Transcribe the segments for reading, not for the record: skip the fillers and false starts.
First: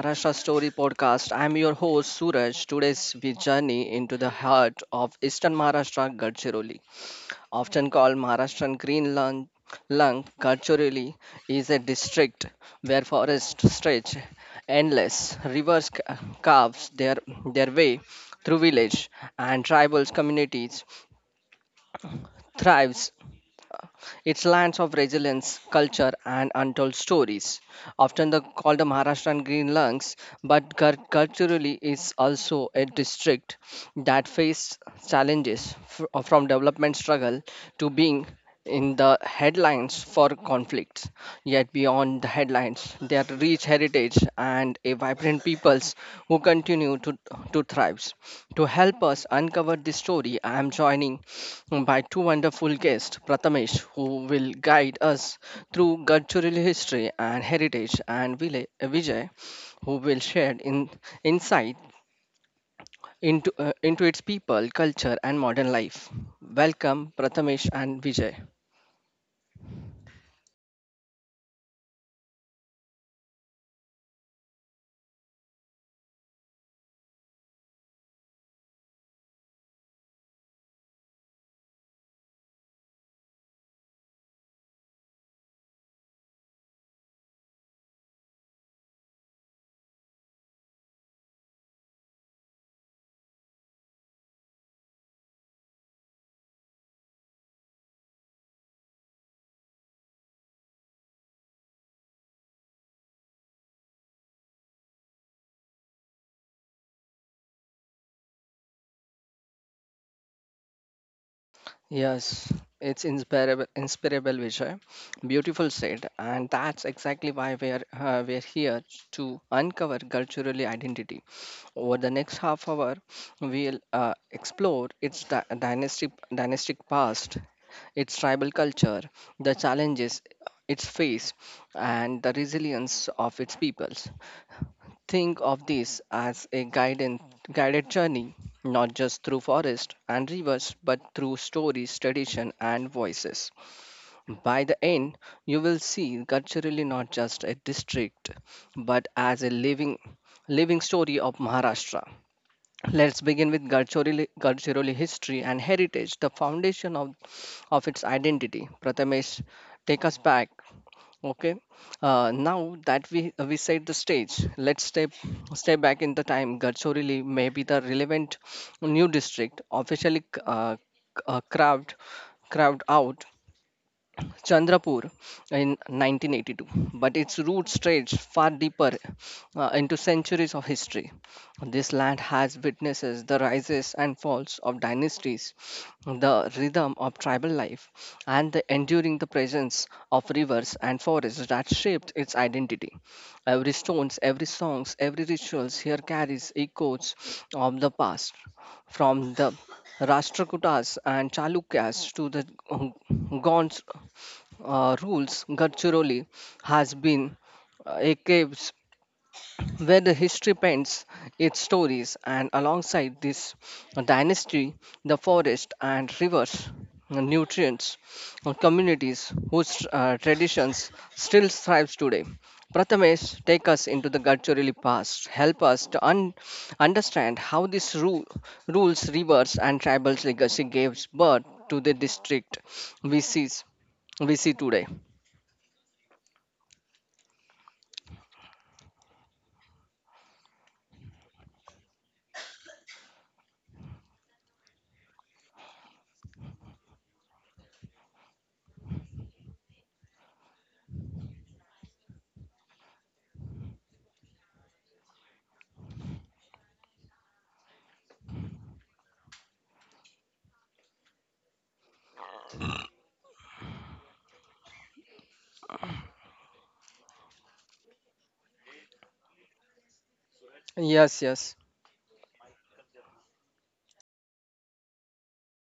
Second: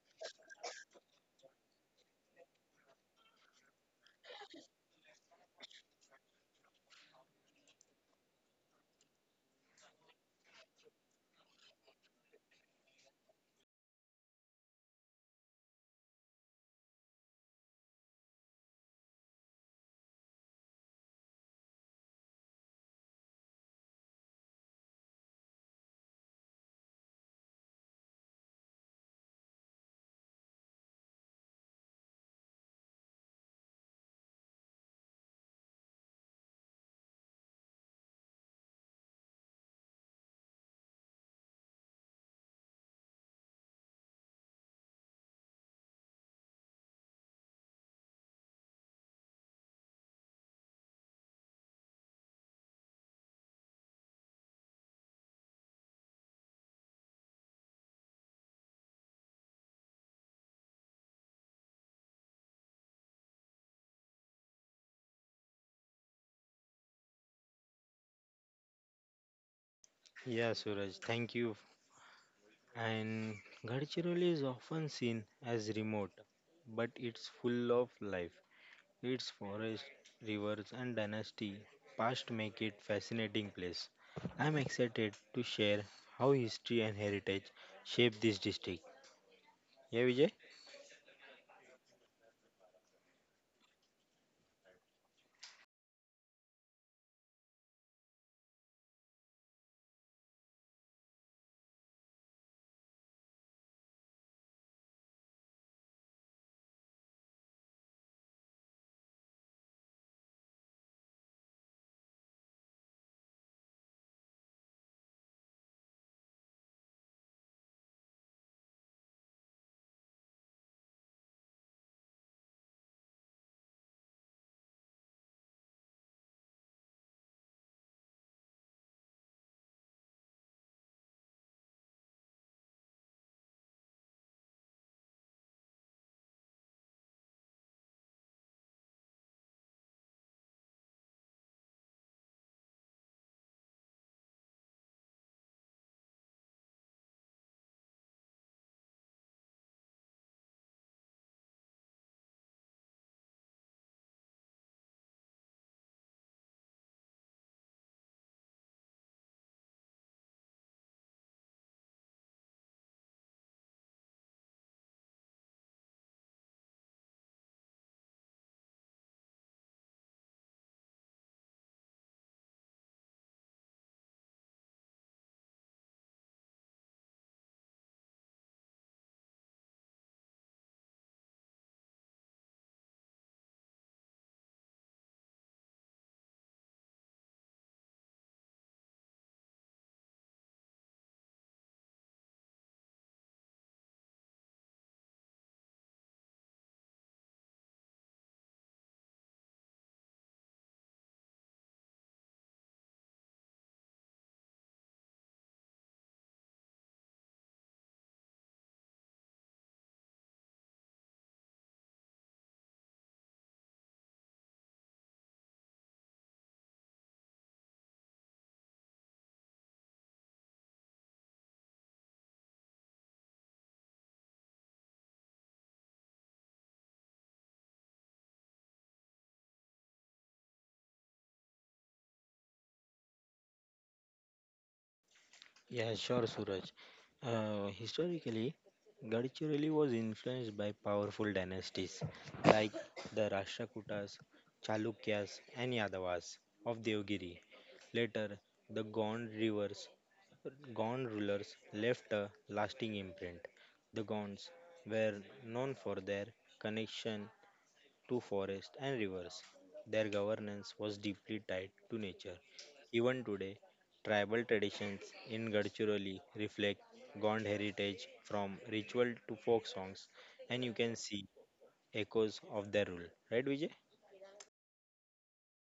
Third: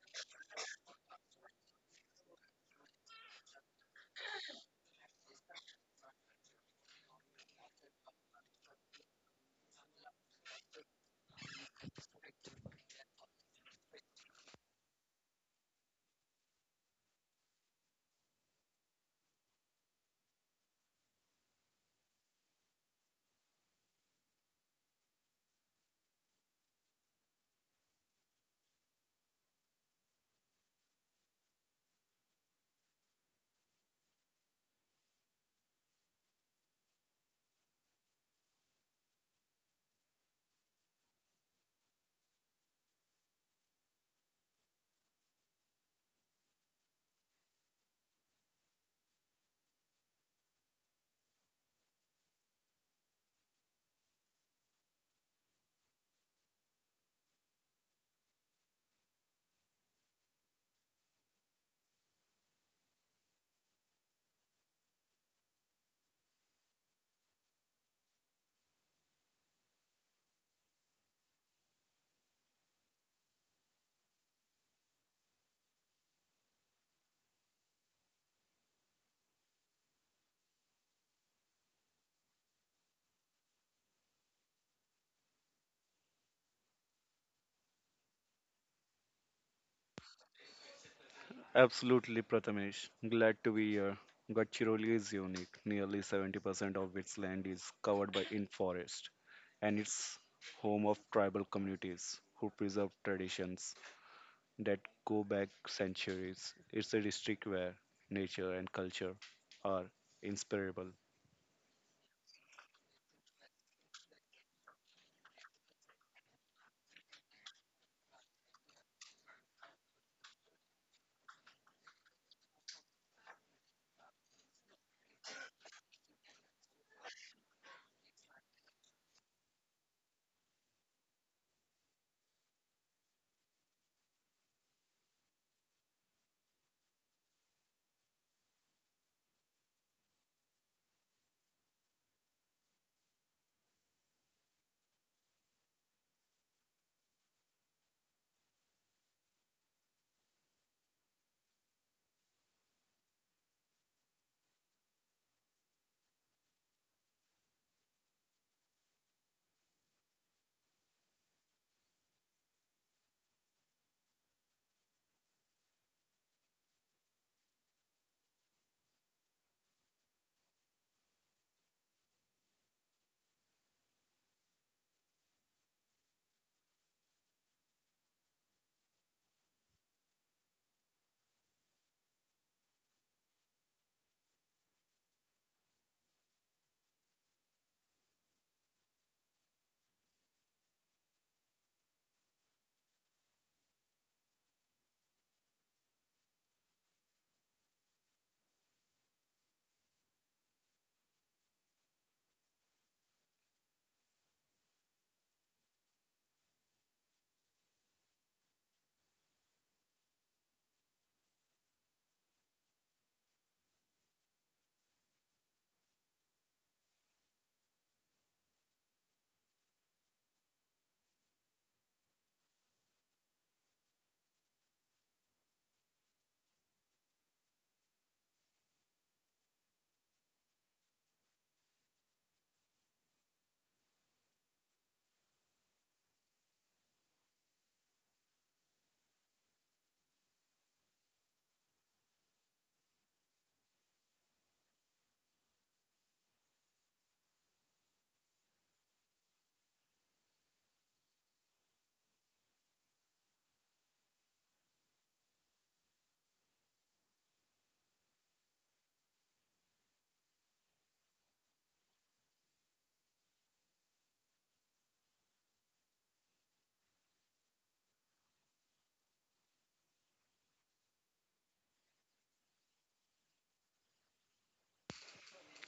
Maharashtra Story Podcast. I'm your host Suraj. Today's we journey into the heart of Eastern Maharashtra, Gadchiroli. Often called Maharashtrian Green Lung, Gadchiroli is a district where forests stretch endless, rivers carves their way through village and tribal communities thrives it's lands of resilience, culture, and untold stories. Often called the Maharashtrian Green Lungs, but culturally it's also a district that faced challenges from development struggle to being in the headlines for conflicts. Yet beyond the headlines, their rich heritage and a vibrant peoples who continue to thrive. To help us uncover this story, I am joining by two wonderful guests, Prathamesh, who will guide us through cultural history and heritage, and Vijay, who will share insight into its people, culture, and modern life. Welcome, Prathamesh and Vijay. Yeah, Suraj, thank you. And Gadchiroli is often seen as remote, but it's full of life. Its forests, rivers, and dynasty past make it fascinating place. I'm excited to share how history and heritage shape this district. Yeah, Vijay? Absolutely, Prathamesh. Glad to be here. Gadchiroli is unique. Nearly 70% of its land is covered by in forest, and it's home of tribal communities who preserve traditions that go back centuries. It's a district where nature and culture are inseparable. Yes, it's inspirable, Vijay. Beautiful said, and that's exactly why we are here to uncover culturally identity. Over the next half hour, we'll explore its dynastic dynastic past, its tribal culture, the challenges its face, and the resilience of its peoples. Think of this as a guided journey, not just through forest and rivers, but through stories, tradition, and voices. By the end, you will see culturally not just a district, but as a living story of Maharashtra. Let's begin with Gadchiroli history and heritage, the foundation of its identity. Prathamesh, take us back. Okay. Now that we set the stage, let's step back in the time. Gadchorili may be the relevant new district officially carved out Chandrapur in 1982, but its roots stretch far deeper into centuries of history. This land has witnesses the rises and falls of dynasties, the rhythm of tribal life, and the enduring the presence of rivers and forests that shaped its identity. Every stones, every songs, every rituals here carries echoes of the past, from the Rashtrakutas and Chalukyas to the Gonds rules, Gadchiroli has been a cave where the history paints its stories, and alongside this dynasty, the forest and rivers, nutrients, communities whose traditions still thrives today. Prathamesh, take us into the Gadchiroli past. Help us to understand how these rules, rivers, and tribal legacy gave birth to the district we see, we see today. Yeah, sure, Suraj. Historically, Gadchiroli was influenced by powerful dynasties like the Rashtrakutas, Chalukyas, and Yadavas of Devgiri. Later, the Gond rivers, Gond rulers left a lasting imprint. The Gonds were known for their connection to forests and rivers. Their governance was deeply tied to nature. Even today, tribal traditions in Gadchiroli reflect Gond heritage from ritual to folk songs, and you can see Yes, yes, echoes of their rule. Right, Vijay?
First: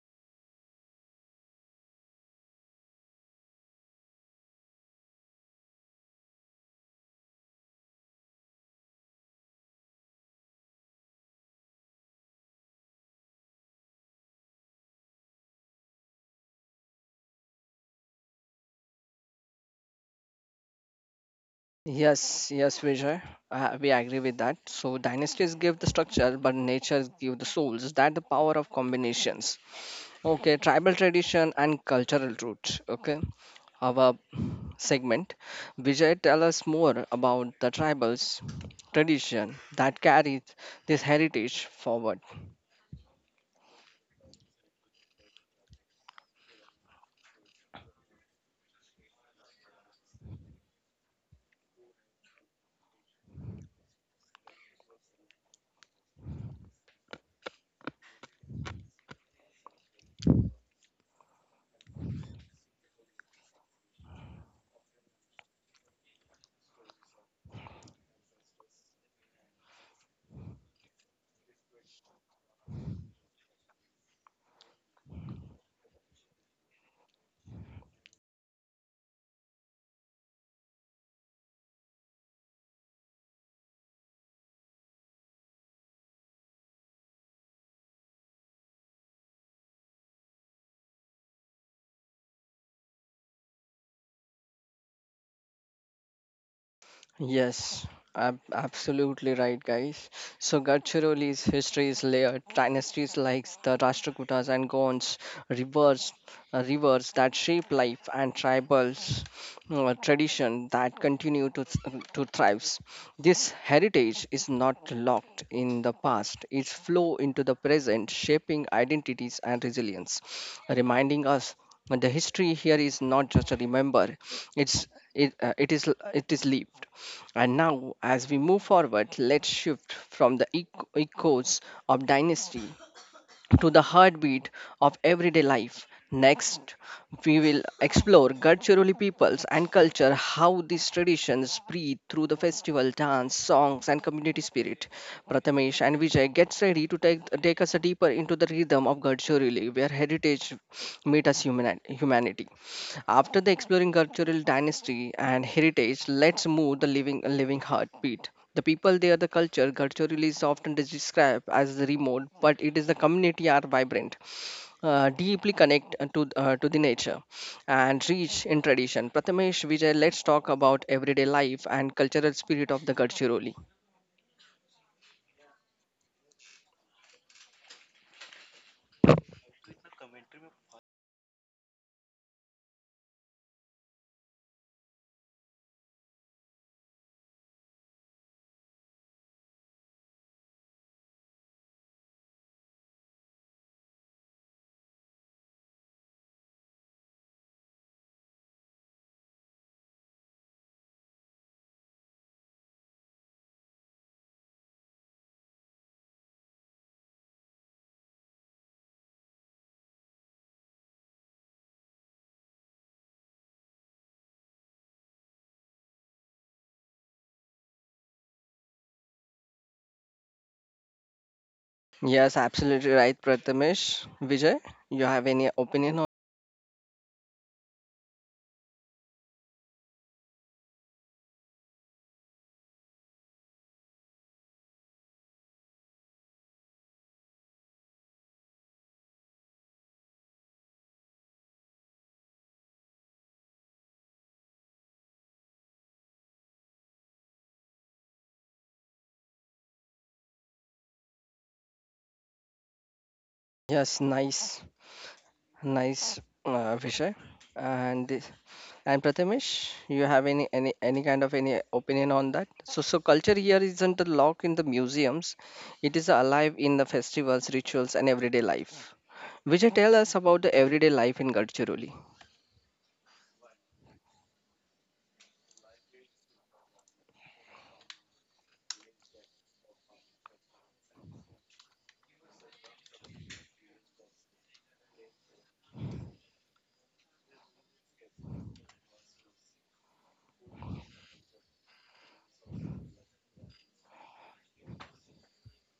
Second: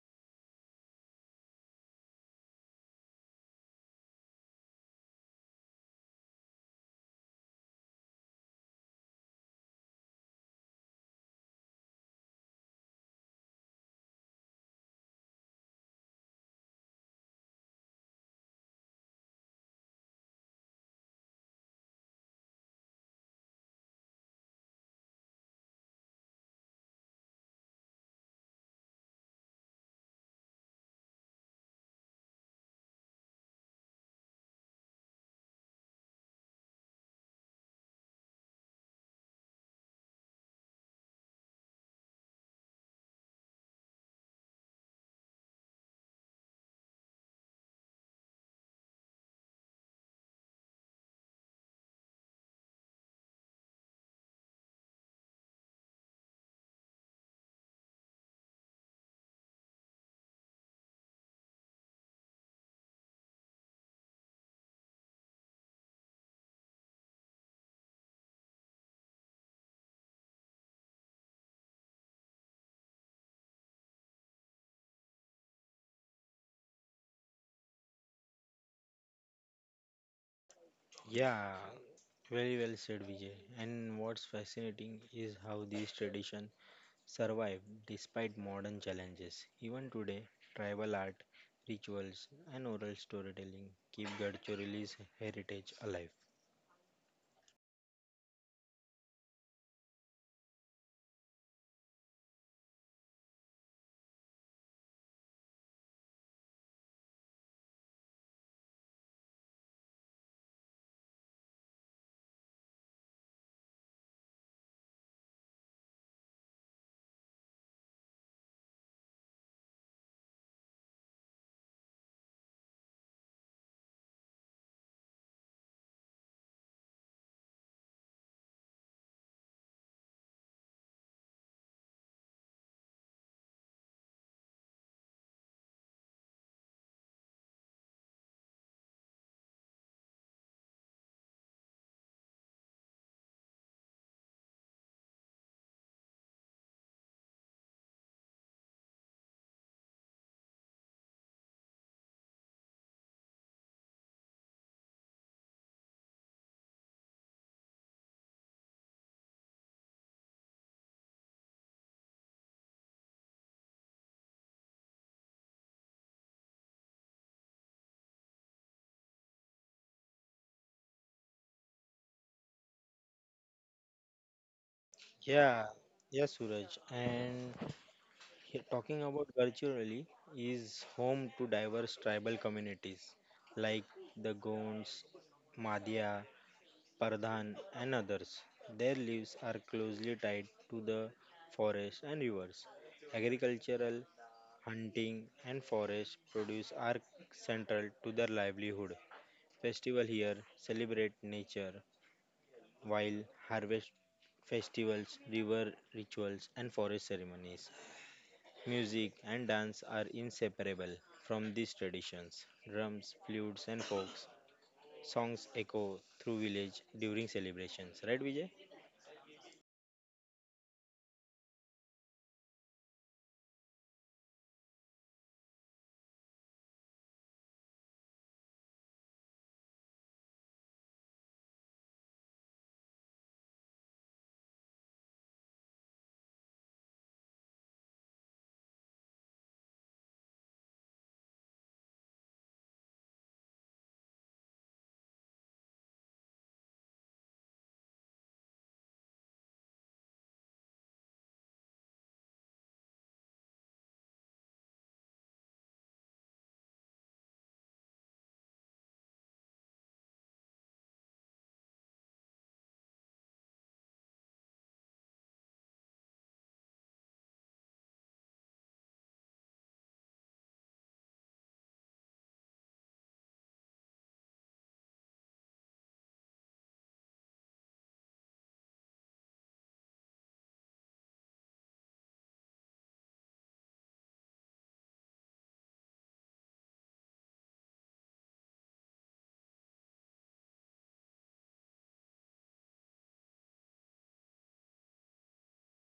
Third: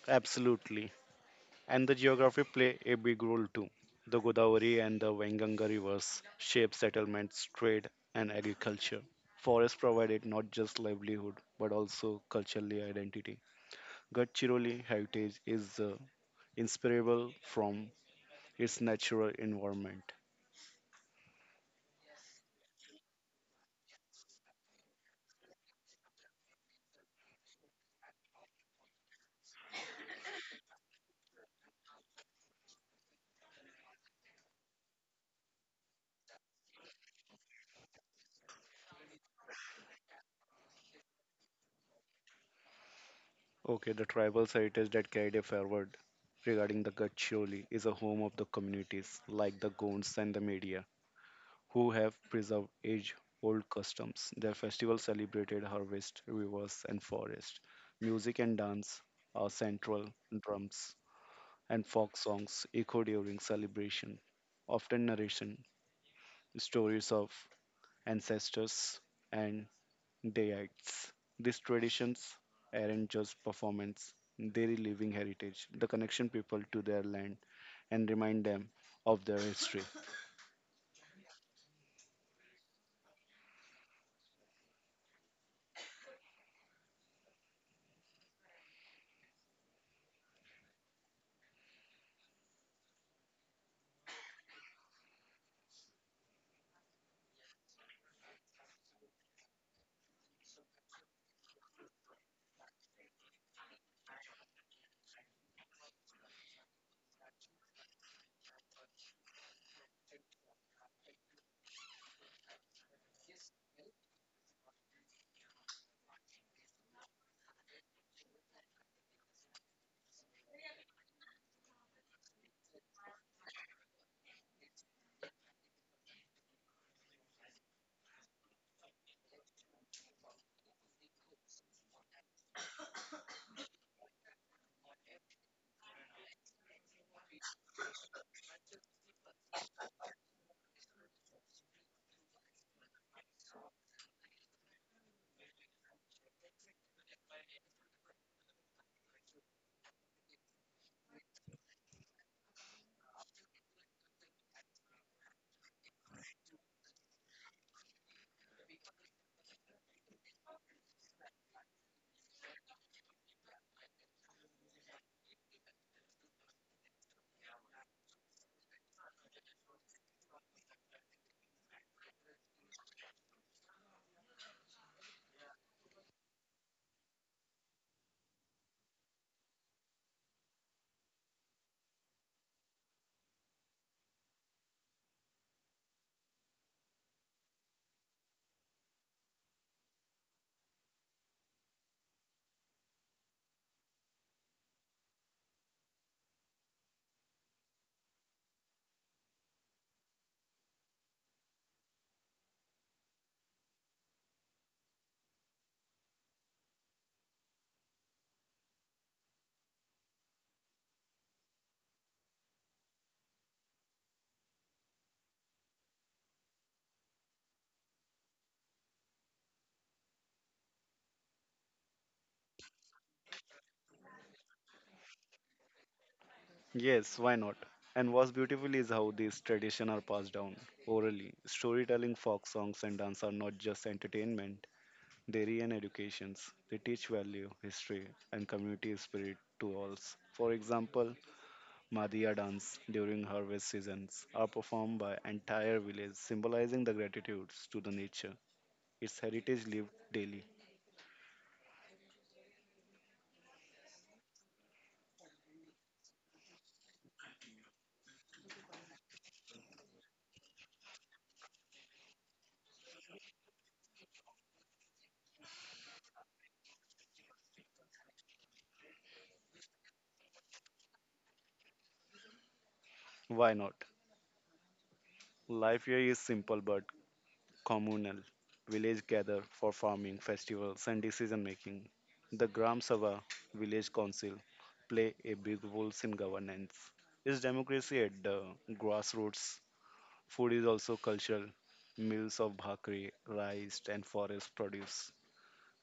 Absolutely, and the geography play a big role too. The Godavari and the Venganga rivers shape settlements, trade, and agriculture. Forests provided not just livelihood but also culturally identity. Gadchiroli heritage is inseparable from its natural environment. yes, Vijay. We agree with that. So dynasties give the structure, but nature give the souls. That the power of combinations. Okay, tribal tradition and cultural roots. Okay, our segment. Vijay, tell us more about the tribals tradition that carries this heritage forward. Okay, the tribal heritage that carried it forward regarding the Gadchiroli is a home of the communities like the Gonds and the Media who have preserved age old customs. Their festival celebrated harvest, rivers, and forest. Music and dance are central, drums and folk songs echo during celebration, often narration, stories of ancestors, and deities. These traditions aren't just performance, they're living heritage, the connection people to their land, and remind them of their history. Yeah, very well said, Vijay. And what's fascinating is how these traditions survive despite modern challenges. Even today, tribal art, rituals, and oral storytelling keep Gadchiroli's heritage alive. Yes, absolutely right, guys. So Gadchiroli's history is layered. Dynasties like the Rashtrakutas and Gonds reversed rivers that shape life and tribals tradition that continue to to thrive. This heritage is not locked in the past; it's flow into the present, shaping identities and resilience, reminding us that the history here is not just a remember; it's it is lived. And now, as we move forward, let's shift from the echoes of dynasty to the heartbeat of everyday life. Next, we will explore Gadchiroli peoples and culture, how these traditions breathe through the festival, dance, songs, and community spirit. Prathamesh and Vijay gets ready to take us deeper into the rhythm of Gadchiroli, where heritage meets us humanity. After the exploring cultural dynasty and heritage, let's move the living heartbeat. The people there, the culture, culturally is often described as the remote, but it is the community are vibrant, deeply connect to the nature, and rich in tradition. Prathamesh Vijay, let's talk about everyday life and cultural spirit of the Gadchiroli. Yeah, yeah, Suraj. And talking about Gadchiroli is home to diverse tribal communities like the Gonds, Madhya, Pardhan, and others. Their lives are closely tied to the forest and rivers. Agricultural hunting, and forest produce are central to their livelihood. Festival here celebrate nature, while harvest festivals, river rituals, and forest ceremonies. Music and dance are inseparable from these traditions. Drums, flutes, and folks songs echo through village during celebrations. Right, Vijay? Yes, absolutely right, Prathamesh Vijay. You have any opinion on? Yes, why not? And what's beautiful is how these traditions are passed down orally. Storytelling, folk songs, and dance are not just entertainment, they re and educations. They teach value, history, and community spirit to all. For example, Madia dance during harvest seasons are performed by entire village, symbolizing the gratitudes to the nature. Its heritage lived daily. Yes, nice. Nice, Vishay. And this- and Prathamesh, you have any kind of any opinion on that? So culture here isn't locked in the museums; it is alive in the festivals, rituals, and everyday life. Vijay, tell us about the everyday life in Gadchiroli. Why not? Life here is simple but communal. Village gather for farming, festivals, and decision making. The Gram Sabha village council play a big role in governance. Is democracy at the grassroots? Food is also cultural. Meals of bhakri, rice, and forest produce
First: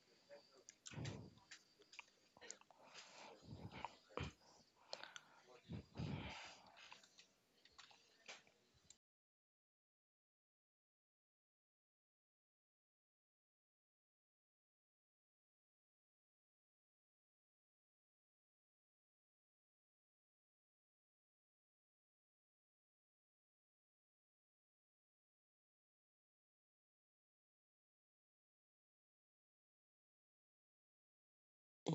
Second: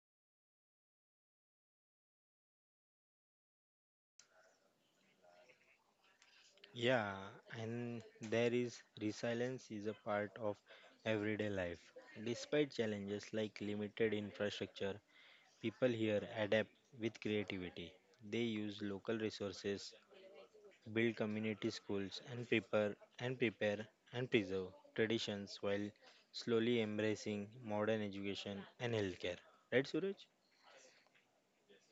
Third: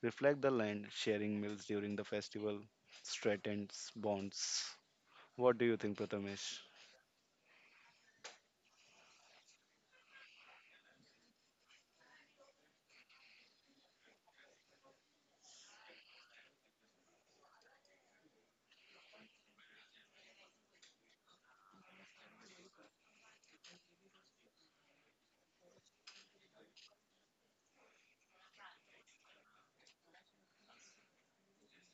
reflect the land sharing meals during the festival strengthens bonds. What do you think, Prathamesh? Yeah, and there is resilience is a part of everyday life. Despite challenges like limited infrastructure, people here adapt with creativity. They use local resources, build community schools and prepare and preserve traditions while slowly embracing modern education and healthcare. Right Suraj?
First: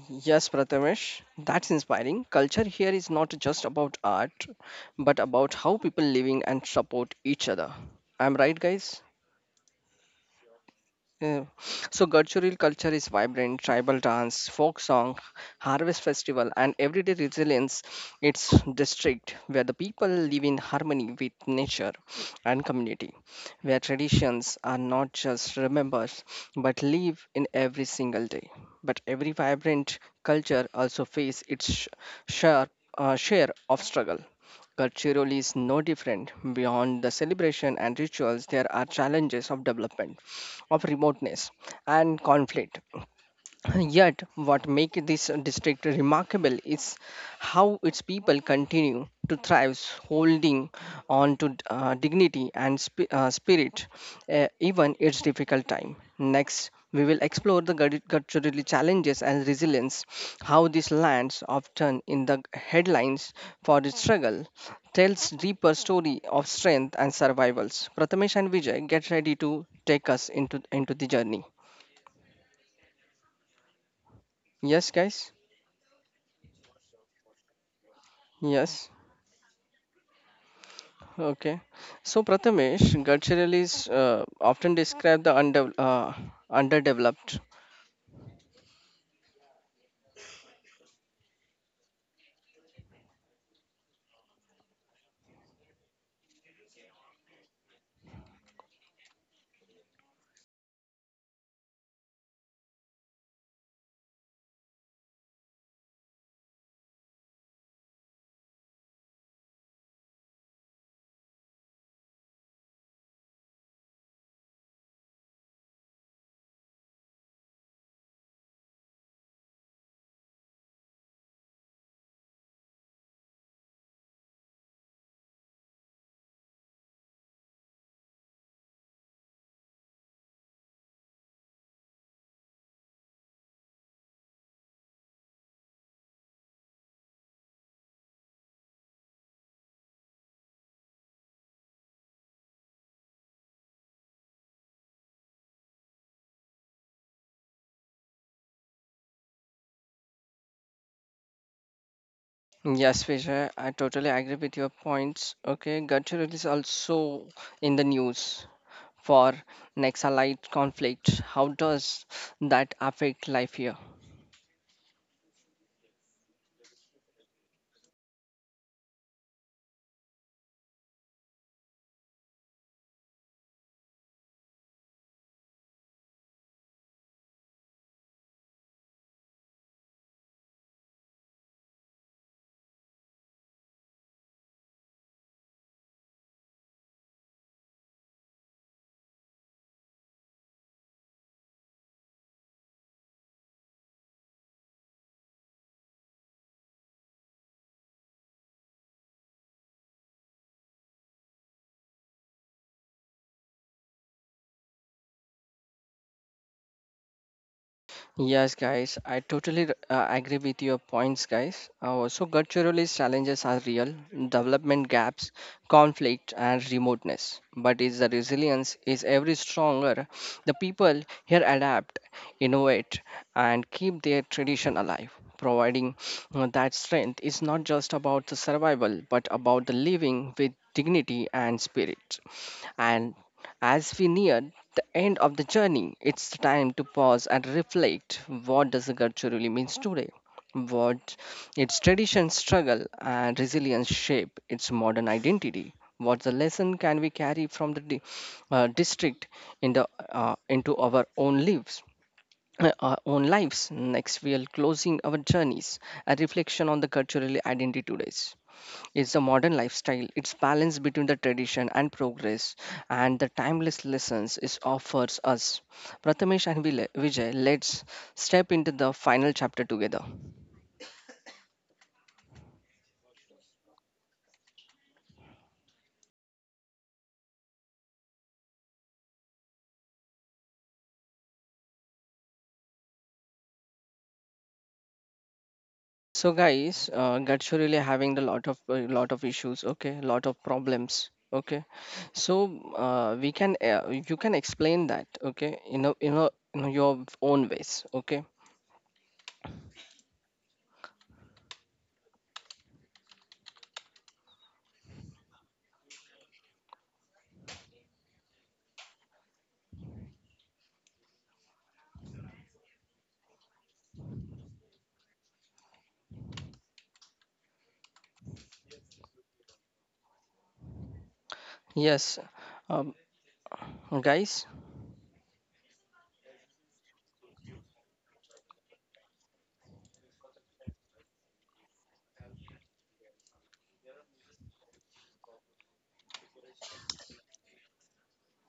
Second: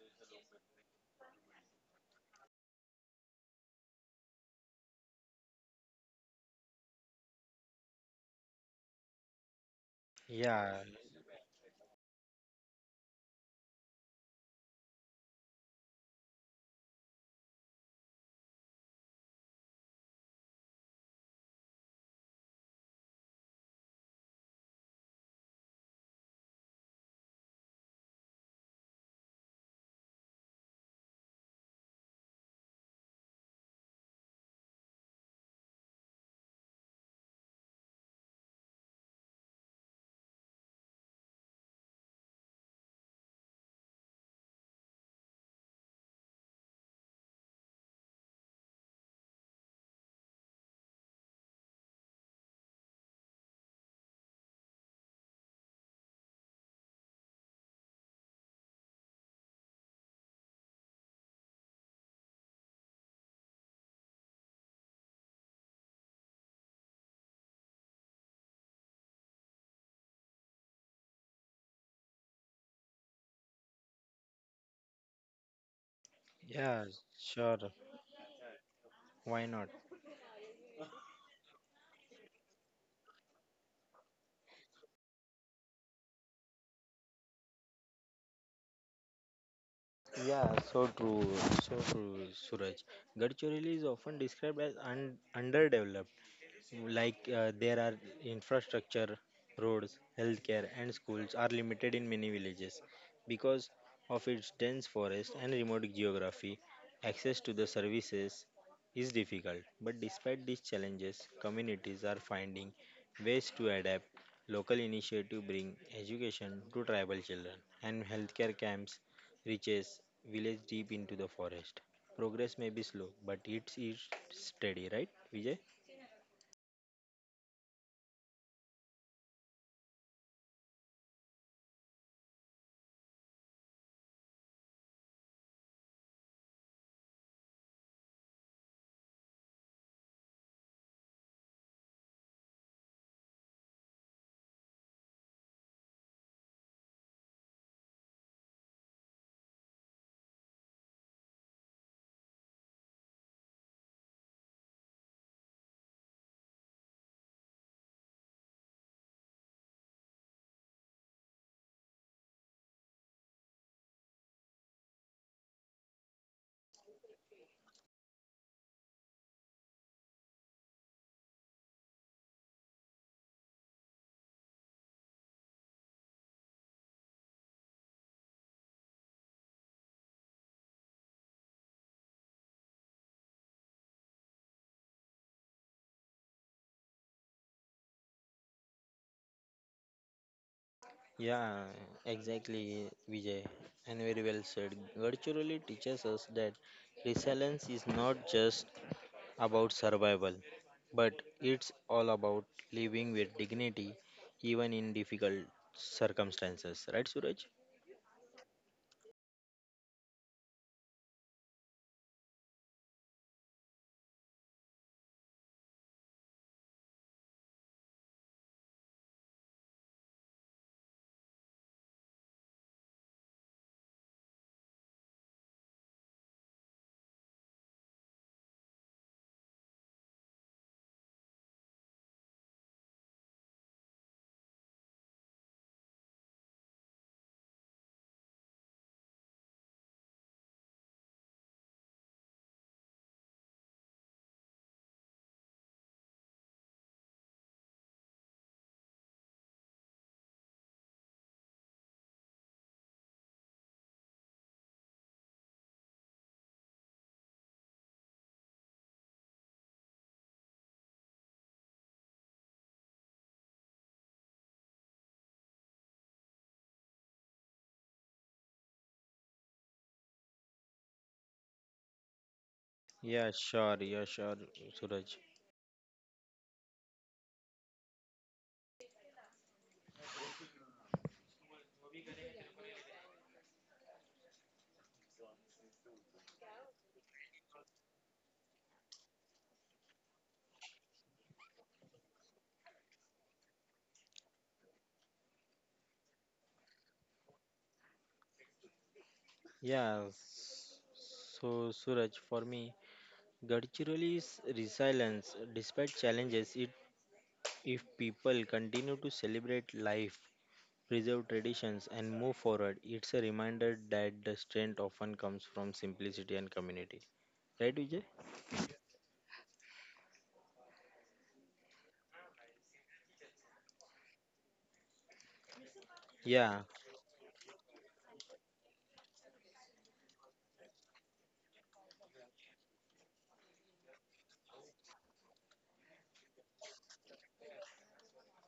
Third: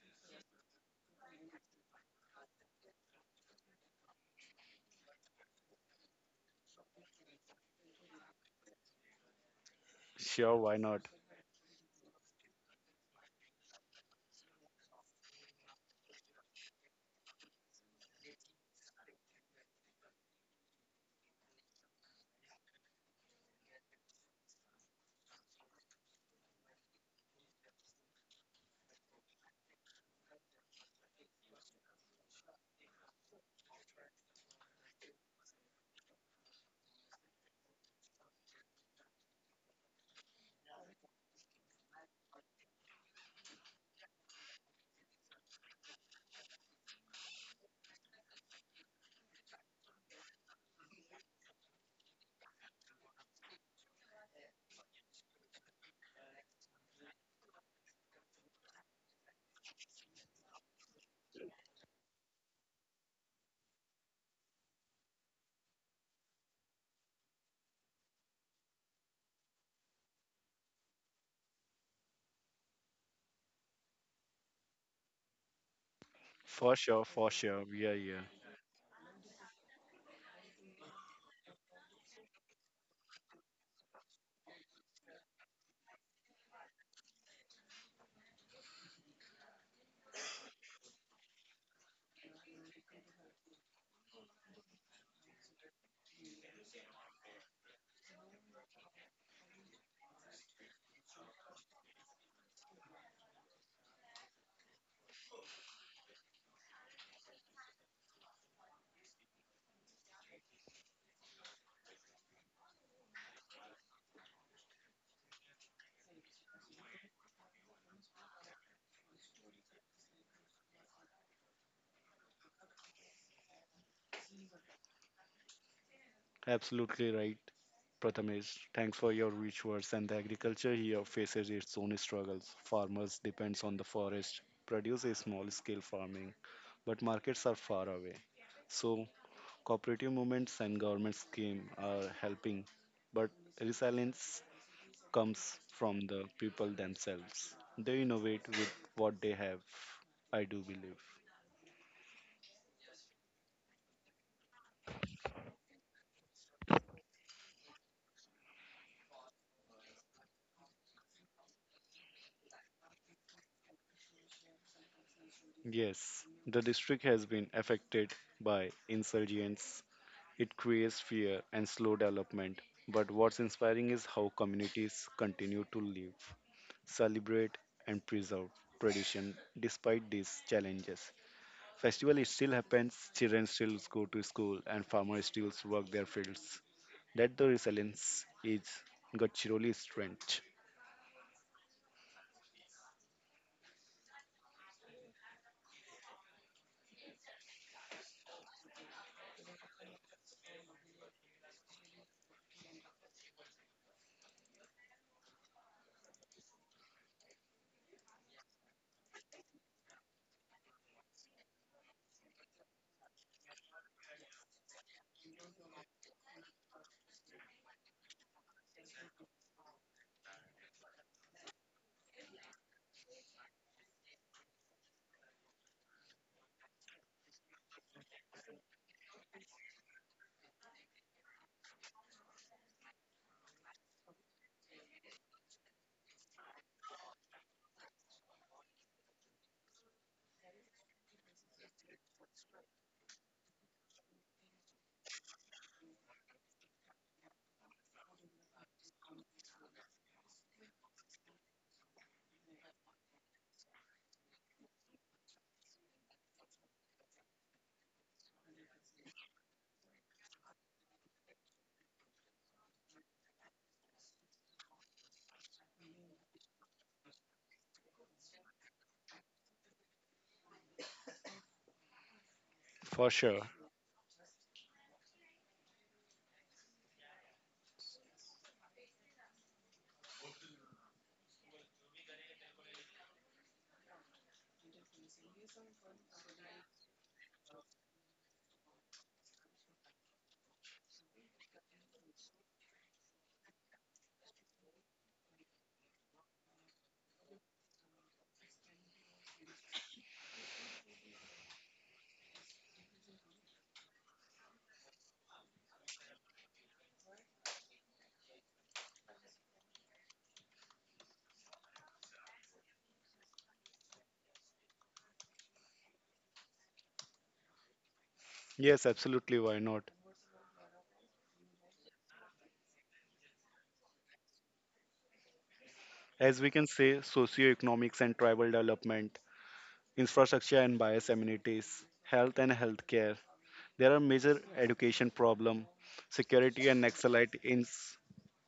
Yes, Prathamesh, that's inspiring. Culture here is not just about art, but about how people living and support each other. I'm right, guys. Sure, why Yeah, not? Yeah. So Gadchuril culture is vibrant, tribal dance, folk song, harvest festival, and everyday resilience. It's district where the people live in harmony with nature and community, where traditions are not just remembered but live in every single day. But every vibrant culture also face its share share of struggle. Culturally is no different. Beyond the celebration and rituals, there are challenges of development, of remoteness, and conflict. Yet, what makes this district remarkable is how its people continue to thrive, holding on to dignity and spirit, even its difficult time. Next, we will explore the cultural challenges and resilience, how these lands, often in the headlines for its struggle, tells deeper story of strength and survivals. Prathamesh and Vijay, get ready to take us into the journey. Yes, guys. For yeah, sure, for sure. sure. Yeah, yeah. Yes. Why not? Okay. So, Prathamesh, Gadchirali is often described the underdeveloped. Yeah, so true, Suraj. Gadchiroli is often described as underdeveloped, like there are infrastructure roads healthcare and schools are limited in many villages because of its dense forest and remote geography access to the services is difficult but despite these challenges communities are finding ways to adapt local initiative bring education to tribal children and healthcare camps reaches village deep into the forest progress may be slow but it's steady right vijay? Absolutely right, Prathamesh. Thanks for your rich words. And the agriculture here faces its own struggles. Farmers depends on the forest, produce a small-scale farming, but markets are far away. So cooperative movements and government scheme are helping, but resilience comes from the people themselves. They innovate with what they have, I do believe. Yes, Vijay, I totally agree with your points. Okay, Gadchirali is also in the news for Naxalite conflict. How does that affect life here? Yes, the district has been affected by insurgents. It creates fear and slow development. But what's inspiring is how communities continue to live, celebrate, and preserve tradition despite these challenges. Festival it still happens, children still go to school, and farmers still work their fields. That the resilience is Gachiroli's strength. Yeah, exactly, Vijay, and very well said. Virtually teaches us that resilience is not just about survival, but it's all about living with dignity, even in difficult circumstances. Right, Suraj? Yes, guys, I totally agree with your points, guys. So, culturally, challenges are real development gaps, conflict, and remoteness. But is the resilience is every stronger? The people here adapt, innovate, and keep their tradition alive. Providing that strength is not just about the survival, but about the living with dignity and spirit. And as we near the end of the journey, it's time to pause and reflect what does the culture really means today? What its tradition, struggle, and resilience shape its modern identity? What the lesson can we carry from the district in into our own lives? Our own lives. Next, we are closing our journeys, a reflection on the cultural identity today. It's a modern lifestyle. It's balance between the tradition and progress, and the timeless lessons it offers us. Prathamesh and Vijay, let's step into the final chapter together. For Yeah, sure. sure, yeah, sure, Suraj. So, guys, Gacho really having a lot of issues. Okay, lot of problems. Okay, so we can you can explain that. Okay, in your own ways. Okay, Yeah, s- so Suraj, for me, Gadchiroli's resilience, despite challenges, it if people continue to celebrate life preserve traditions, and move forward, it's a reminder that the strength often comes from simplicity and community. Right, Vijay? Yes, absolutely. Why not? yes, um, guys. As we Yeah, can say, socioeconomics and tribal development, infrastructure and bias amenities, health and healthcare, there are major education problem, security and Naxalite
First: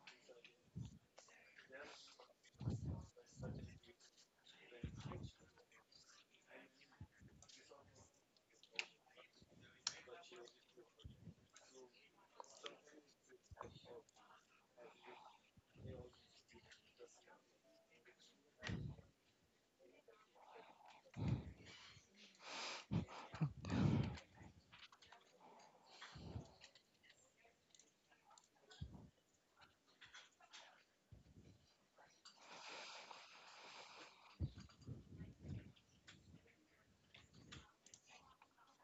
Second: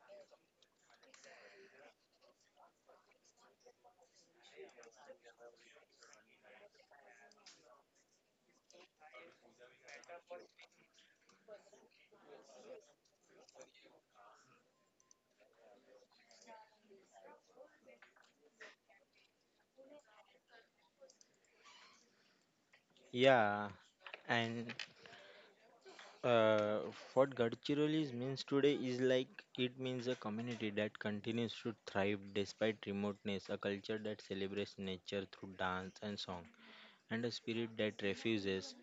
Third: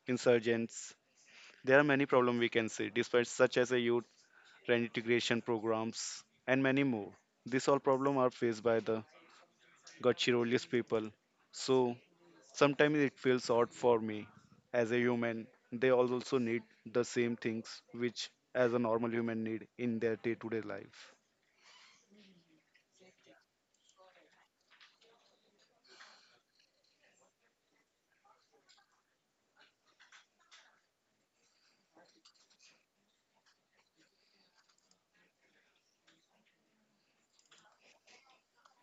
insurgents. There are many problems we can see, despite such as a youth reintegration programs and many more. These all problems are faced by the Gachirolius people. So sometimes it feels odd for me as a human. They all also need the same things which as a normal human need in their day-to-day life. yeah. And uh, what Gadchirolis means today is like it means a community that continues to thrive despite remoteness, a culture that celebrates nature through dance and song, and a spirit that refuses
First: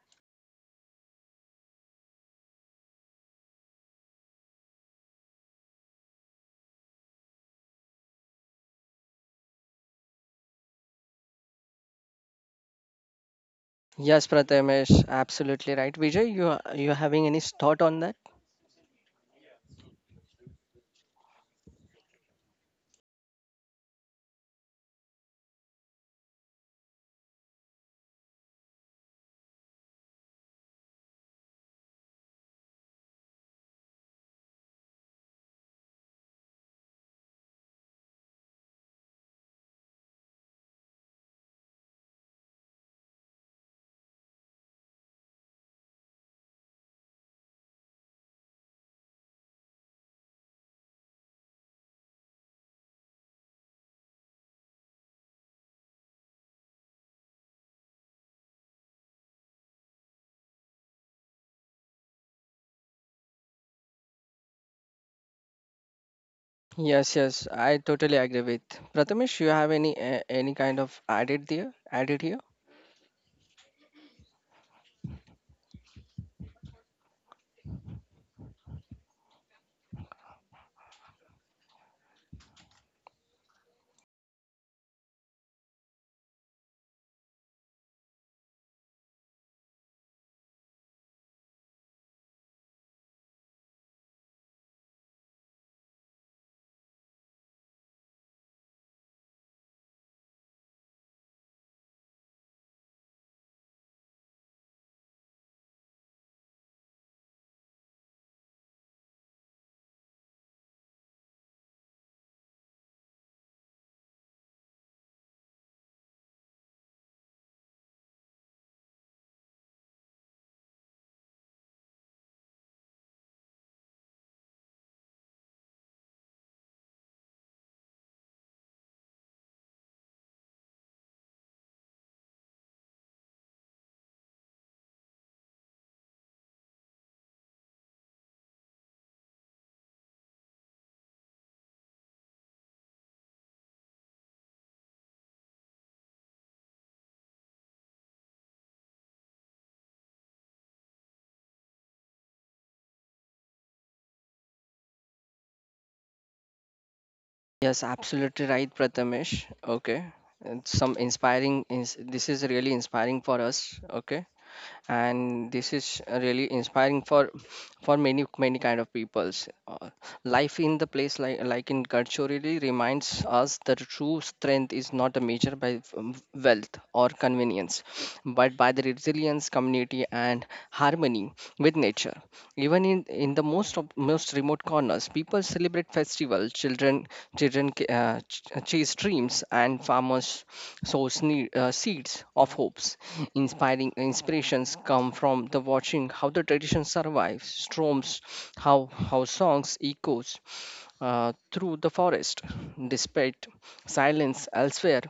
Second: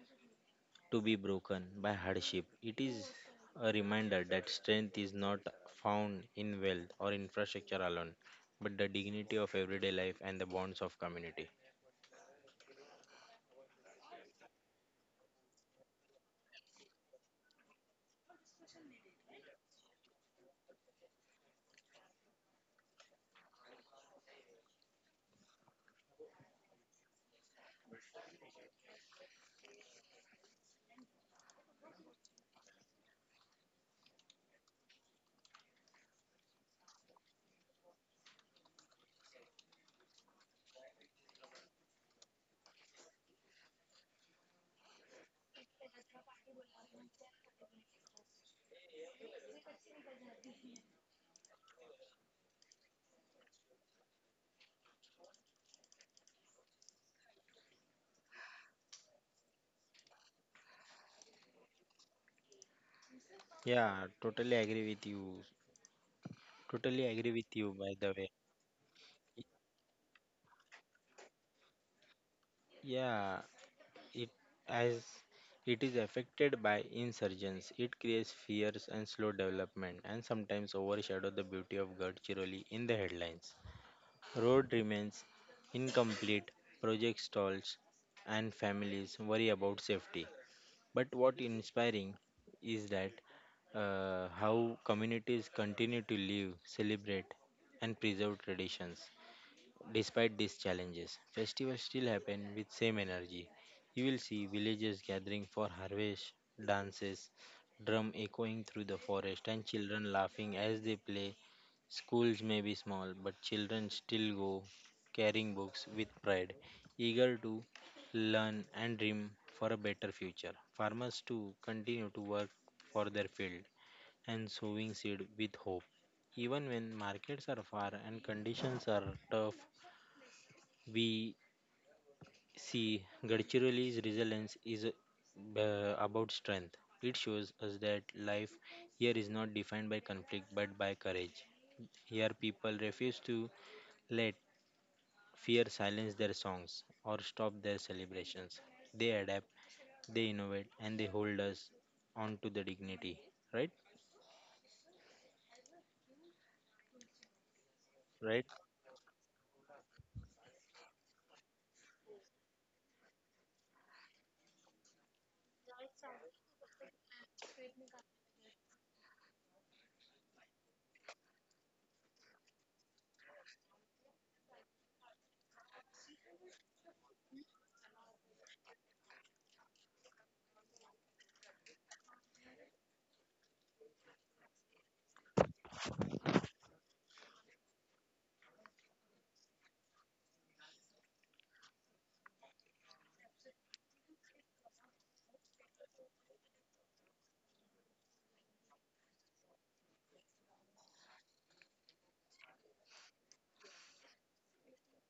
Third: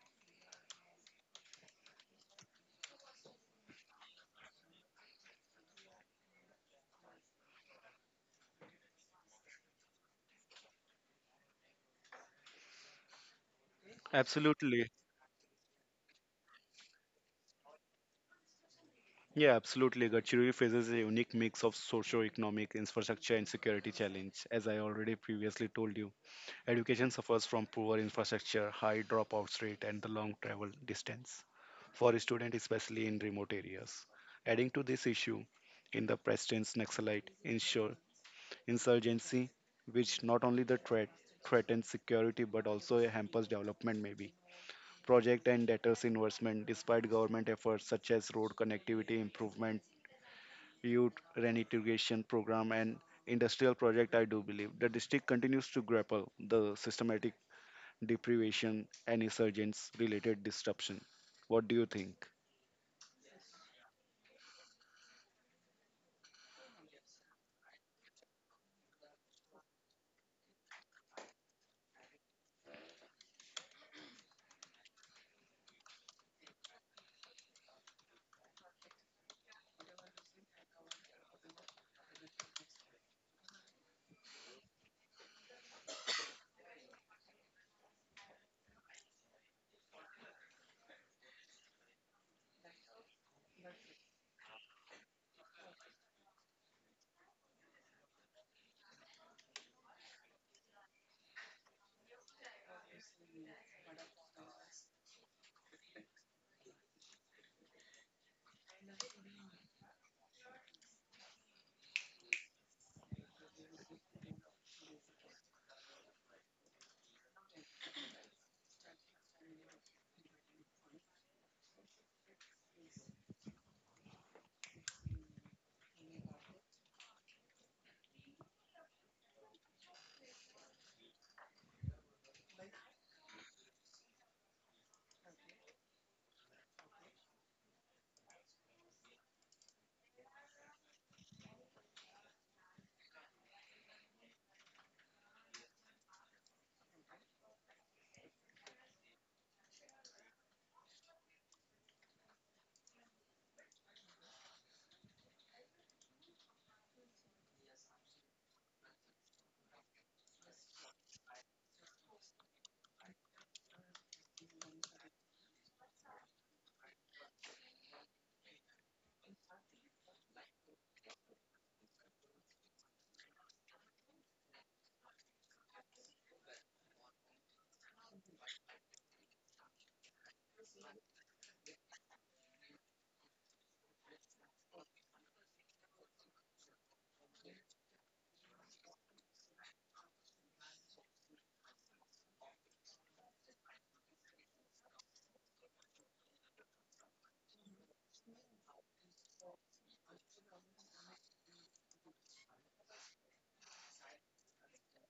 to be broken by hardship. It is a reminder that strength is not found in wealth or infrastructure alone, but the dignity of everyday life and the bonds of community. Yes, Absolutely. Prathamesh, absolutely right. Vijay, you having any thought on that? Yeah, absolutely. Gadchiroli faces a unique mix of socio-economic infrastructure and security challenge. As I already previously told you, education suffers from poor infrastructure, high dropout rate, and the long travel distance for students, especially in remote areas. Adding to this issue, in the Preston's Naxalite insurgency, which not only the threatens security but also hampers development, maybe project and debtors investment despite government efforts such as road connectivity improvement youth reintegration program and industrial project, I do believe the district continues to grapple the systematic deprivation and insurgents related disruption. What do you think? Yeah, totally agree with you. Totally Yes, agree yes, with you, I by the totally way. agree with Prathamesh. You have any kind of added there? Added here? Yeah, it as it is affected by insurgents, it creates fears and slow development, and sometimes overshadow the beauty of Gadchiroli in the headlines. Road remains incomplete, project stalls, and families worry about safety. But what inspiring is that how communities continue to live, celebrate, and preserve traditions. Despite these challenges, festivals still happen with same energy. You will see villagers gathering for harvest, dances, drum echoing through the forest, and children laughing as they play. Schools may be small, but children still go carrying books with pride, eager to learn and dream for a better future. Farmers too continue to work for their field and sowing seed with hope even when markets are far and conditions are tough we see Gadchiroli's resilience is about strength. It shows us that life here is not defined by conflict but by courage. Here, people refuse to let fear silence their songs or stop their celebrations. They adapt, they innovate, and they hold us on to the dignity. Right? Yes, absolutely Right? right, Prathamesh. Okay, and some inspiring. This is really inspiring for us. Okay. And this is really inspiring for many kind of peoples. Uh, Life in the place like in Gadcho really reminds us that true strength is not a measure by wealth or convenience, but by the resilience community and harmony with nature, even in the most of most remote corners people celebrate festivals, children chase dreams, and farmers sow seeds of hopes. Inspiring inspirations come from the watching how the tradition survives storms, how how songs echoes through the forest, despite silence elsewhere,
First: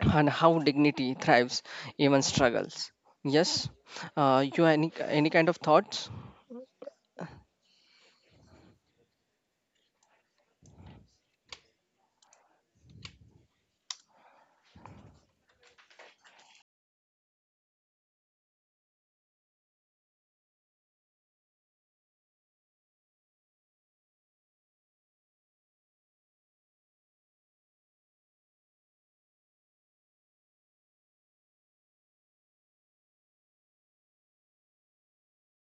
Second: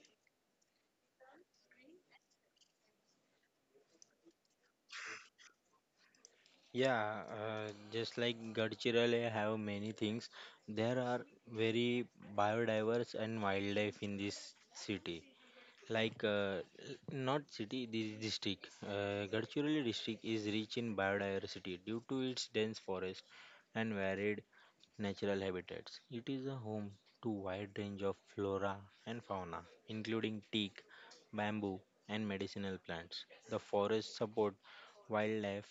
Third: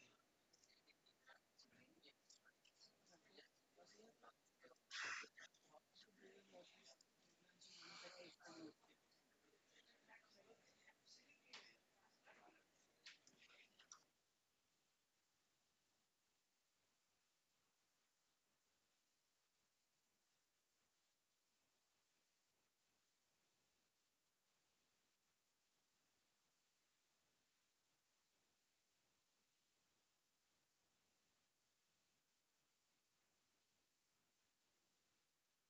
and how dignity thrives even struggles. Yes, you any kind of thoughts. Yeah, just like Gadchirale have many things. There are very biodiverse and wildlife in this city. Like uh, l- Not city, this district. Gadchirale district is rich in biodiversity due to its dense forest and varied natural habitats. It is a home to wide range of flora and fauna, including teak, bamboo, and medicinal plants. The forests support wildlife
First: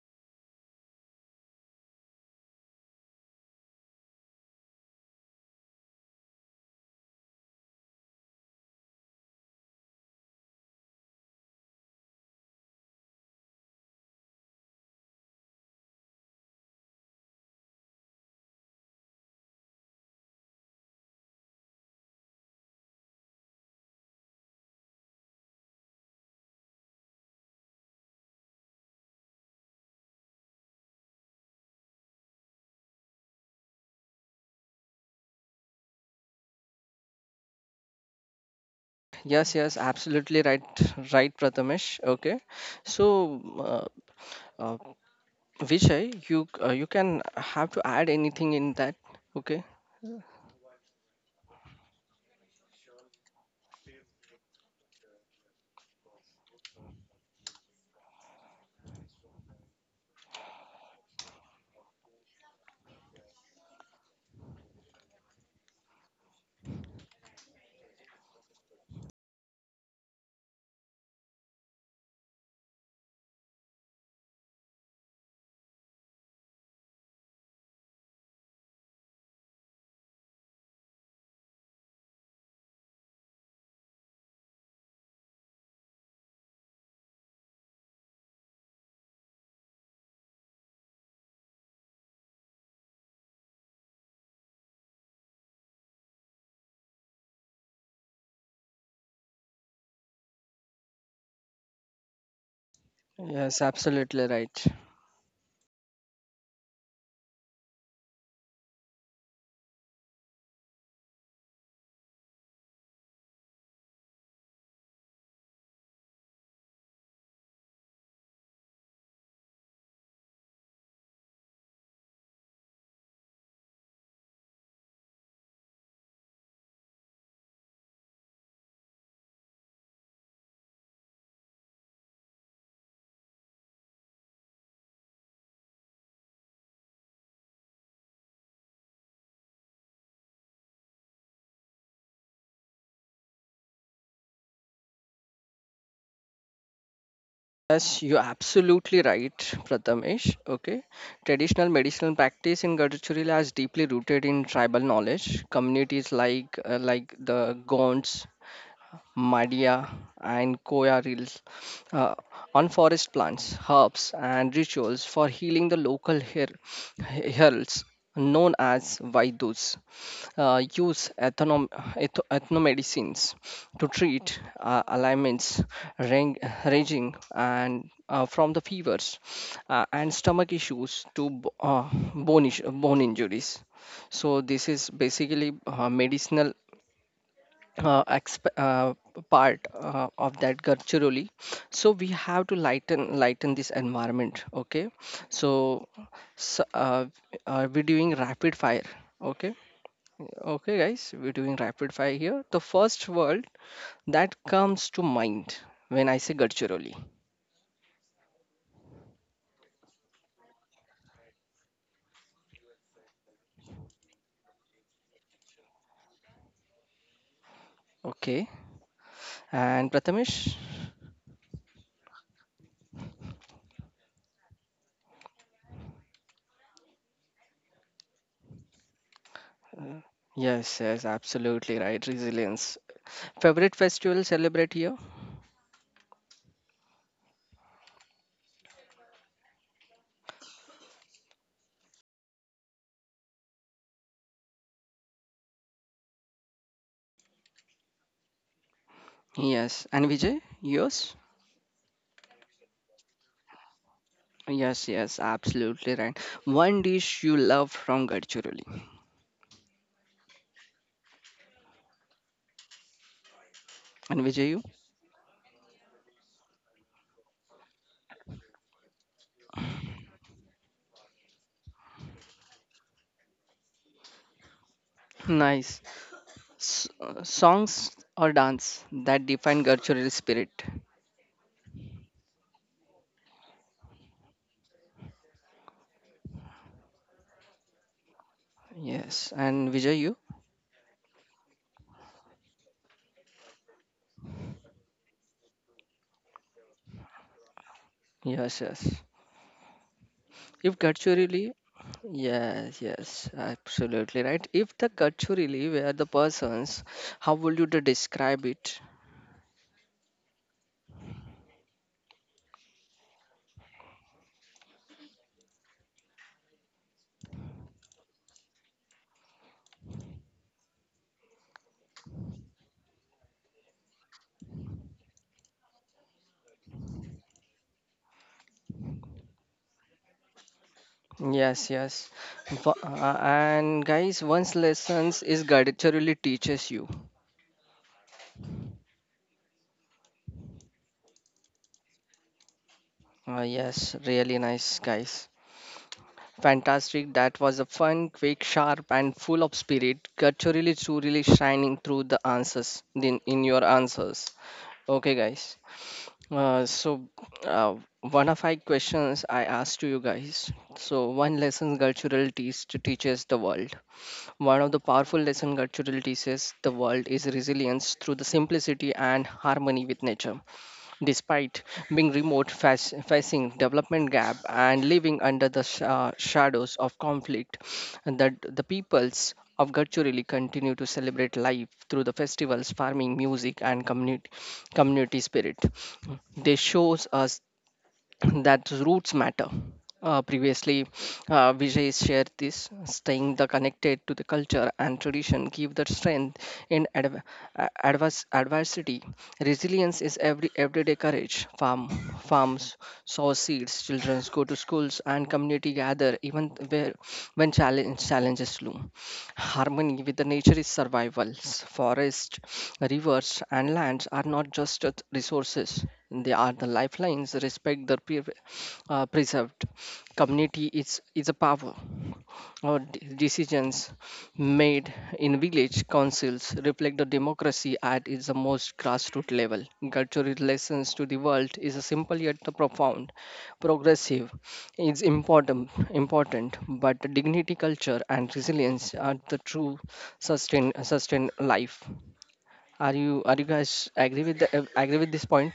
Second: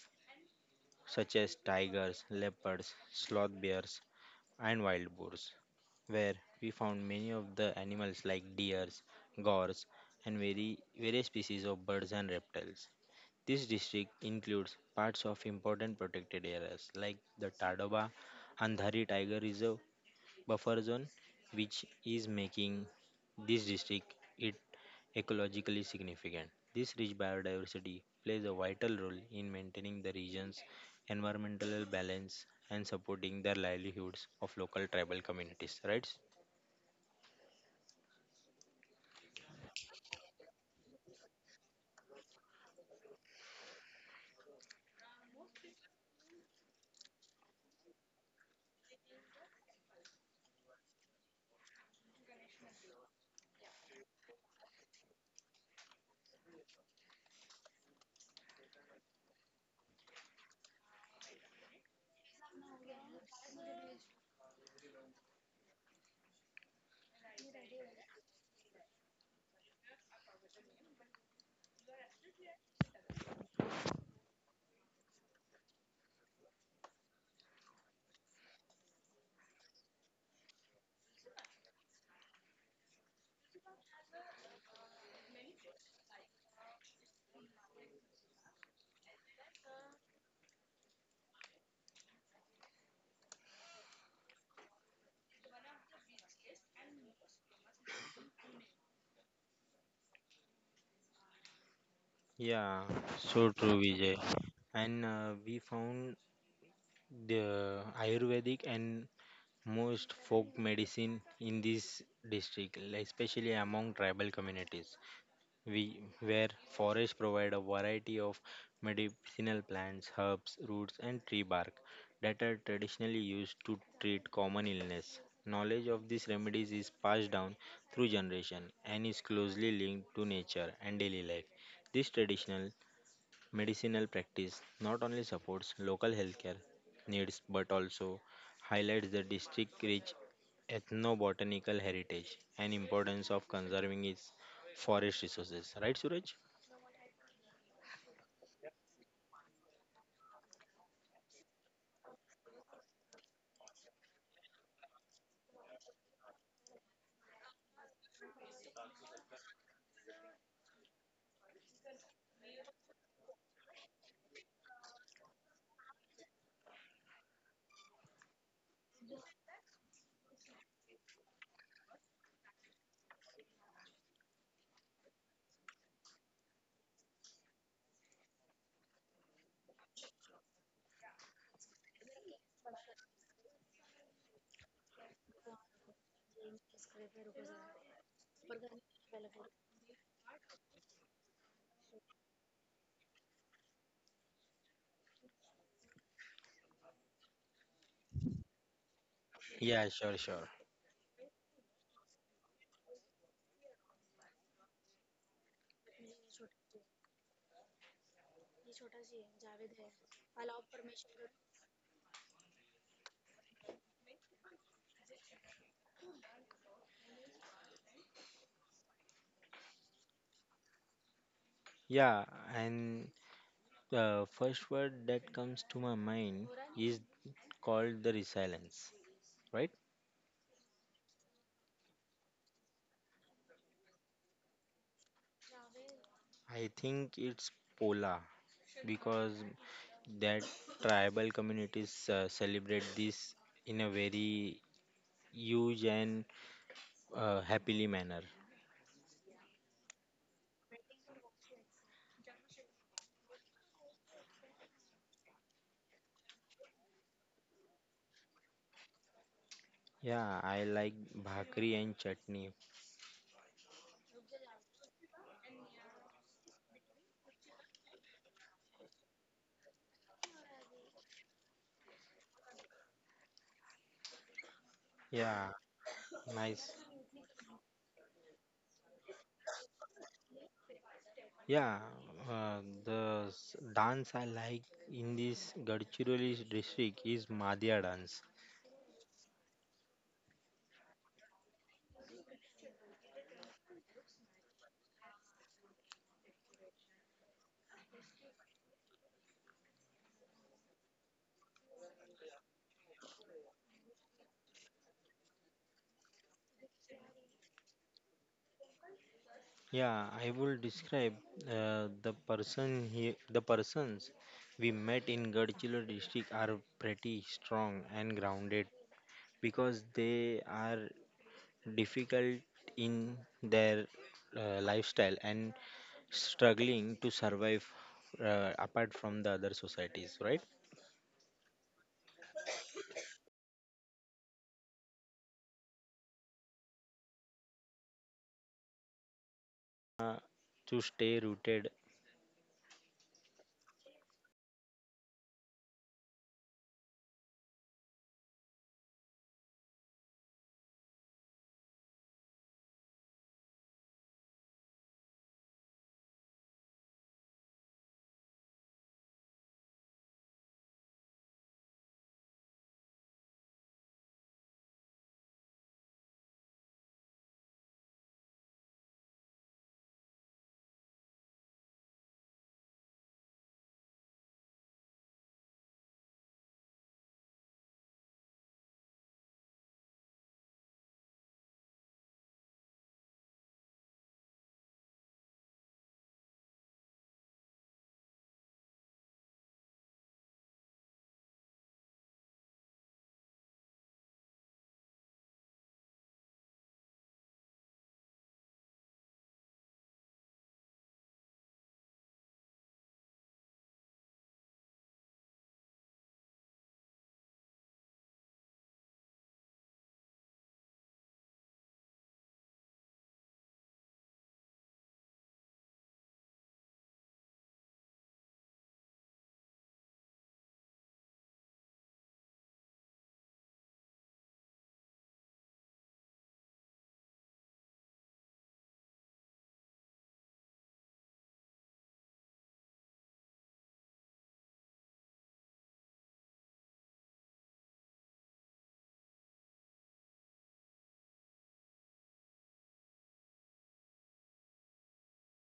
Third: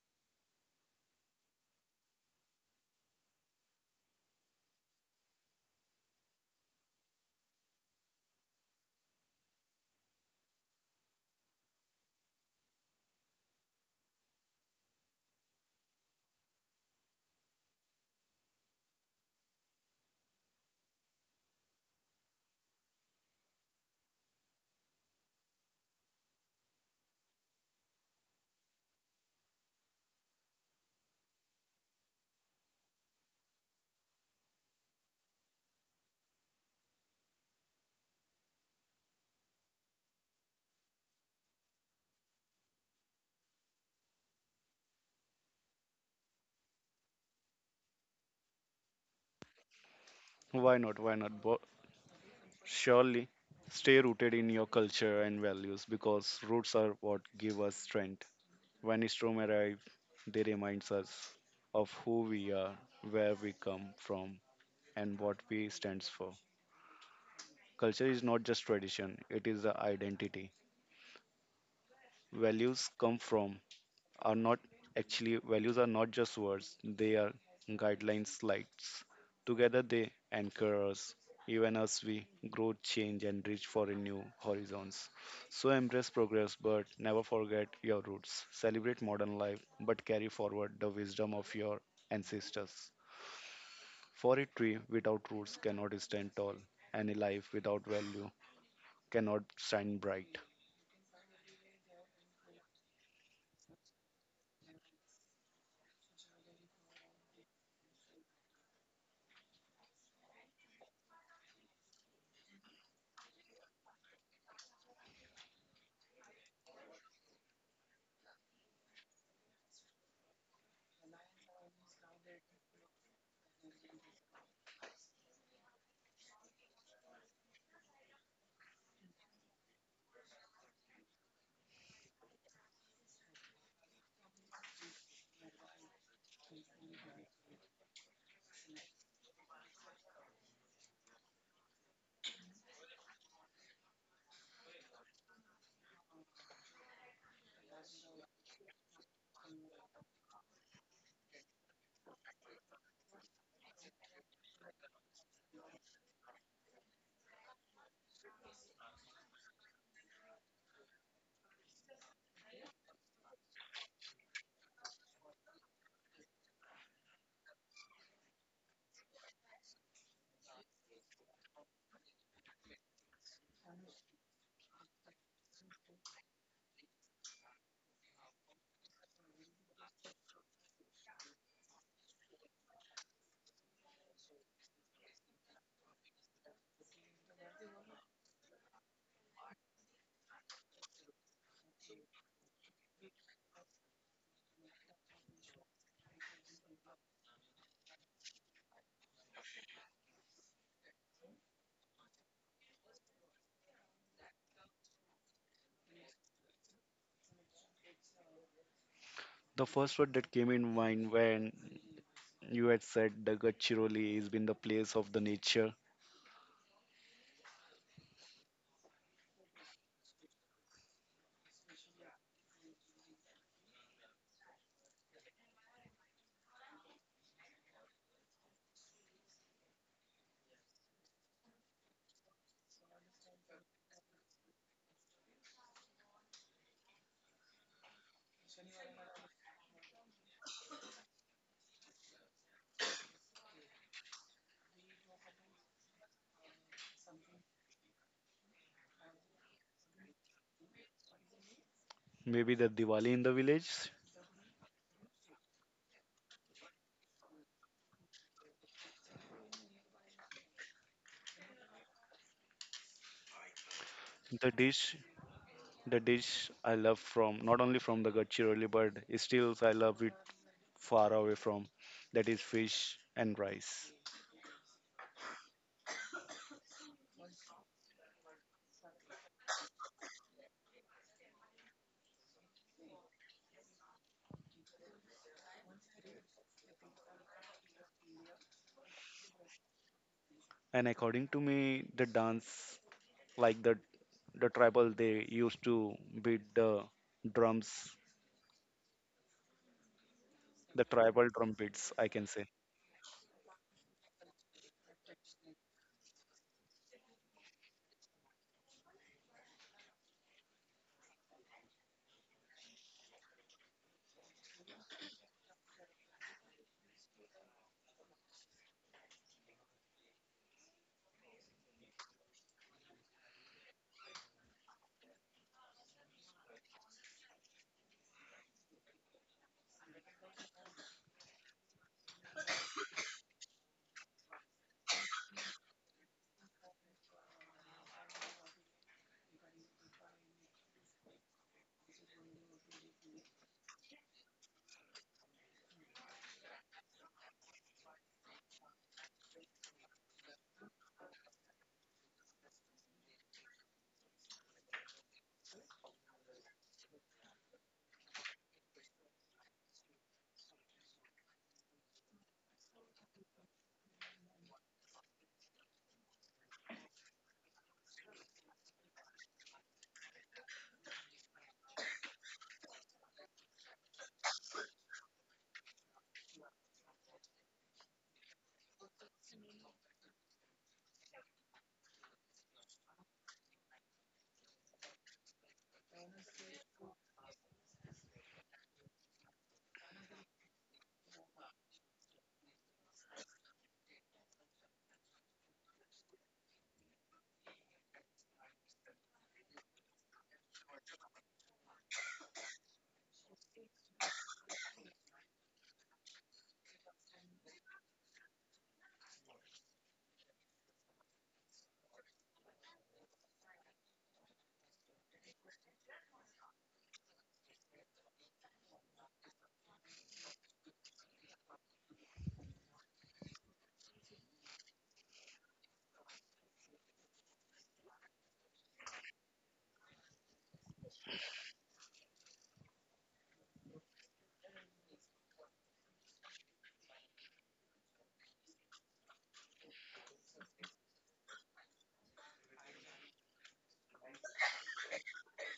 such as tigers, leopards, sloth bears, and wild boars, where we found many of the animals like deers, gores, and various species of birds and reptiles. This district includes parts of important protected areas like the Tadoba Andhari Tiger Reserve buffer zone, which is making this district it ecologically significant. This rich biodiversity plays a vital role in maintaining the region's environmental balance and supporting the livelihoods of local tribal communities, right? Yes, yes, absolutely right, right, Prathamesh. Okay, so uh, uh, Vijay, you can have to add anything in that. Okay. Why not? Surely stay rooted in your culture and values because roots are what give us strength. When storm arrive, they reminds us of who we are, where we come from, and what we stands for. Culture is not just tradition; it is the identity values come from are not actually values are not just words, they are guidelines slides together, they anchor us even as we grow change and reach for a new horizons. So embrace progress but never forget your roots, celebrate modern life but carry forward the wisdom of your ancestors, for a tree without roots cannot stand tall and a life without value cannot shine bright. Yeah, so Yes, true, Vijay. absolutely right. And we found the Ayurvedic and most folk medicine in this district, like especially among tribal communities. We where forests provide a variety of medicinal plants, herbs, roots, and tree bark that are traditionally used to treat common illness. Knowledge of these remedies is passed down through generation and is closely linked to nature and daily life. This traditional medicinal practice not only supports local healthcare needs but also highlights the district rich ethnobotanical heritage and importance of conserving its forest resources right suraj? Yes, you're absolutely right, Prathamesh. Okay. Traditional medicinal practice in Gadachurila is deeply rooted in tribal knowledge. Communities like the Gonds Madia, and Koya reels uh, on forest plants, herbs, and rituals for healing the local heralds known as Vaidus. Use ethnomedicines to treat ailments rang- ranging and from the fevers and stomach issues to bone injuries. So this is basically medicinal uh, exp- uh, part of that culturally. So we have to lighten this environment. Okay, so, s we're doing rapid fire. Okay. Yeah, sure, sure. Okay, guys, we're doing rapid fire here. The first word that comes to mind when I say culturally. The first word that came in mind when you had said the Gachiroli has been the place of the nature. Okay, and Prathamesh. Yeah, and the first word that comes to my mind is called the resilience, right? Yes, yes, absolutely right, resilience. Favorite festival celebrate here. I think it's pola because that tribal communities celebrate this in a very huge and happily manner. Yes, and Vijay, yours. Maybe the Diwali in the village. Yes, yes, absolutely right. One dish you love from Gadchiroli. Yeah, I like bhakri and chutney. And The Vijayu, dish, the dish I love from not only from the Gachiroli, but still I love it far away from. That is fish and rice. Yeah, nice. nice. Songs or dance that define Gadchiroli spirit. Yeah, uh, the dance I like in this Gadchiroli district is Madhya dance. Yes, and Vijayu, And according to me, the dance like the tribal they used to beat the drums, yes, yes. If the tribal drum Gadchiroli, beats, I can say. yes, yes, absolutely right. If the Gadchiroli were the persons, how would you to describe it? Yeah, I will describe the person here. The persons we met in Gadchiroli district are pretty strong and grounded because they are difficult in their lifestyle and struggling to survive apart from the other societies, right? Yes, yes. And guys, once lessons is Gadchiroli teaches you. Uh, to stay rooted. Yes, really nice, guys. Fantastic. That was a fun, quick, sharp, and full of spirit. Culturally, truly shining through the answers in your answers. Okay, guys. Uh, so, uh, One of my questions I asked to you guys. So, one lesson cultural teaches the world. One of the powerful lesson cultural teaches the world is resilience through the simplicity and harmony with nature. Despite being remote, facing development gap, and living under the shadows of conflict, and that the peoples of Gadchiroli continue to celebrate life through the festivals, farming, music, and community spirit. This shows us that roots matter. Previously, Vijay shared this staying the connected to the culture and tradition give the strength in adversity. Resilience is every everyday courage. Farms sow seeds, children go to schools, and community gather even where when challenges loom. Harmony with the nature is survival. Forests, rivers, and lands are not just resources, they are the lifelines. Respect the preserved community is a power. Our decisions made in village councils reflect the democracy at its most grassroots level. Cultural lessons to the world is a simple yet profound, progressive is important, but dignity culture and resilience are the true sustain life. Are you guys agree with the agree with this point?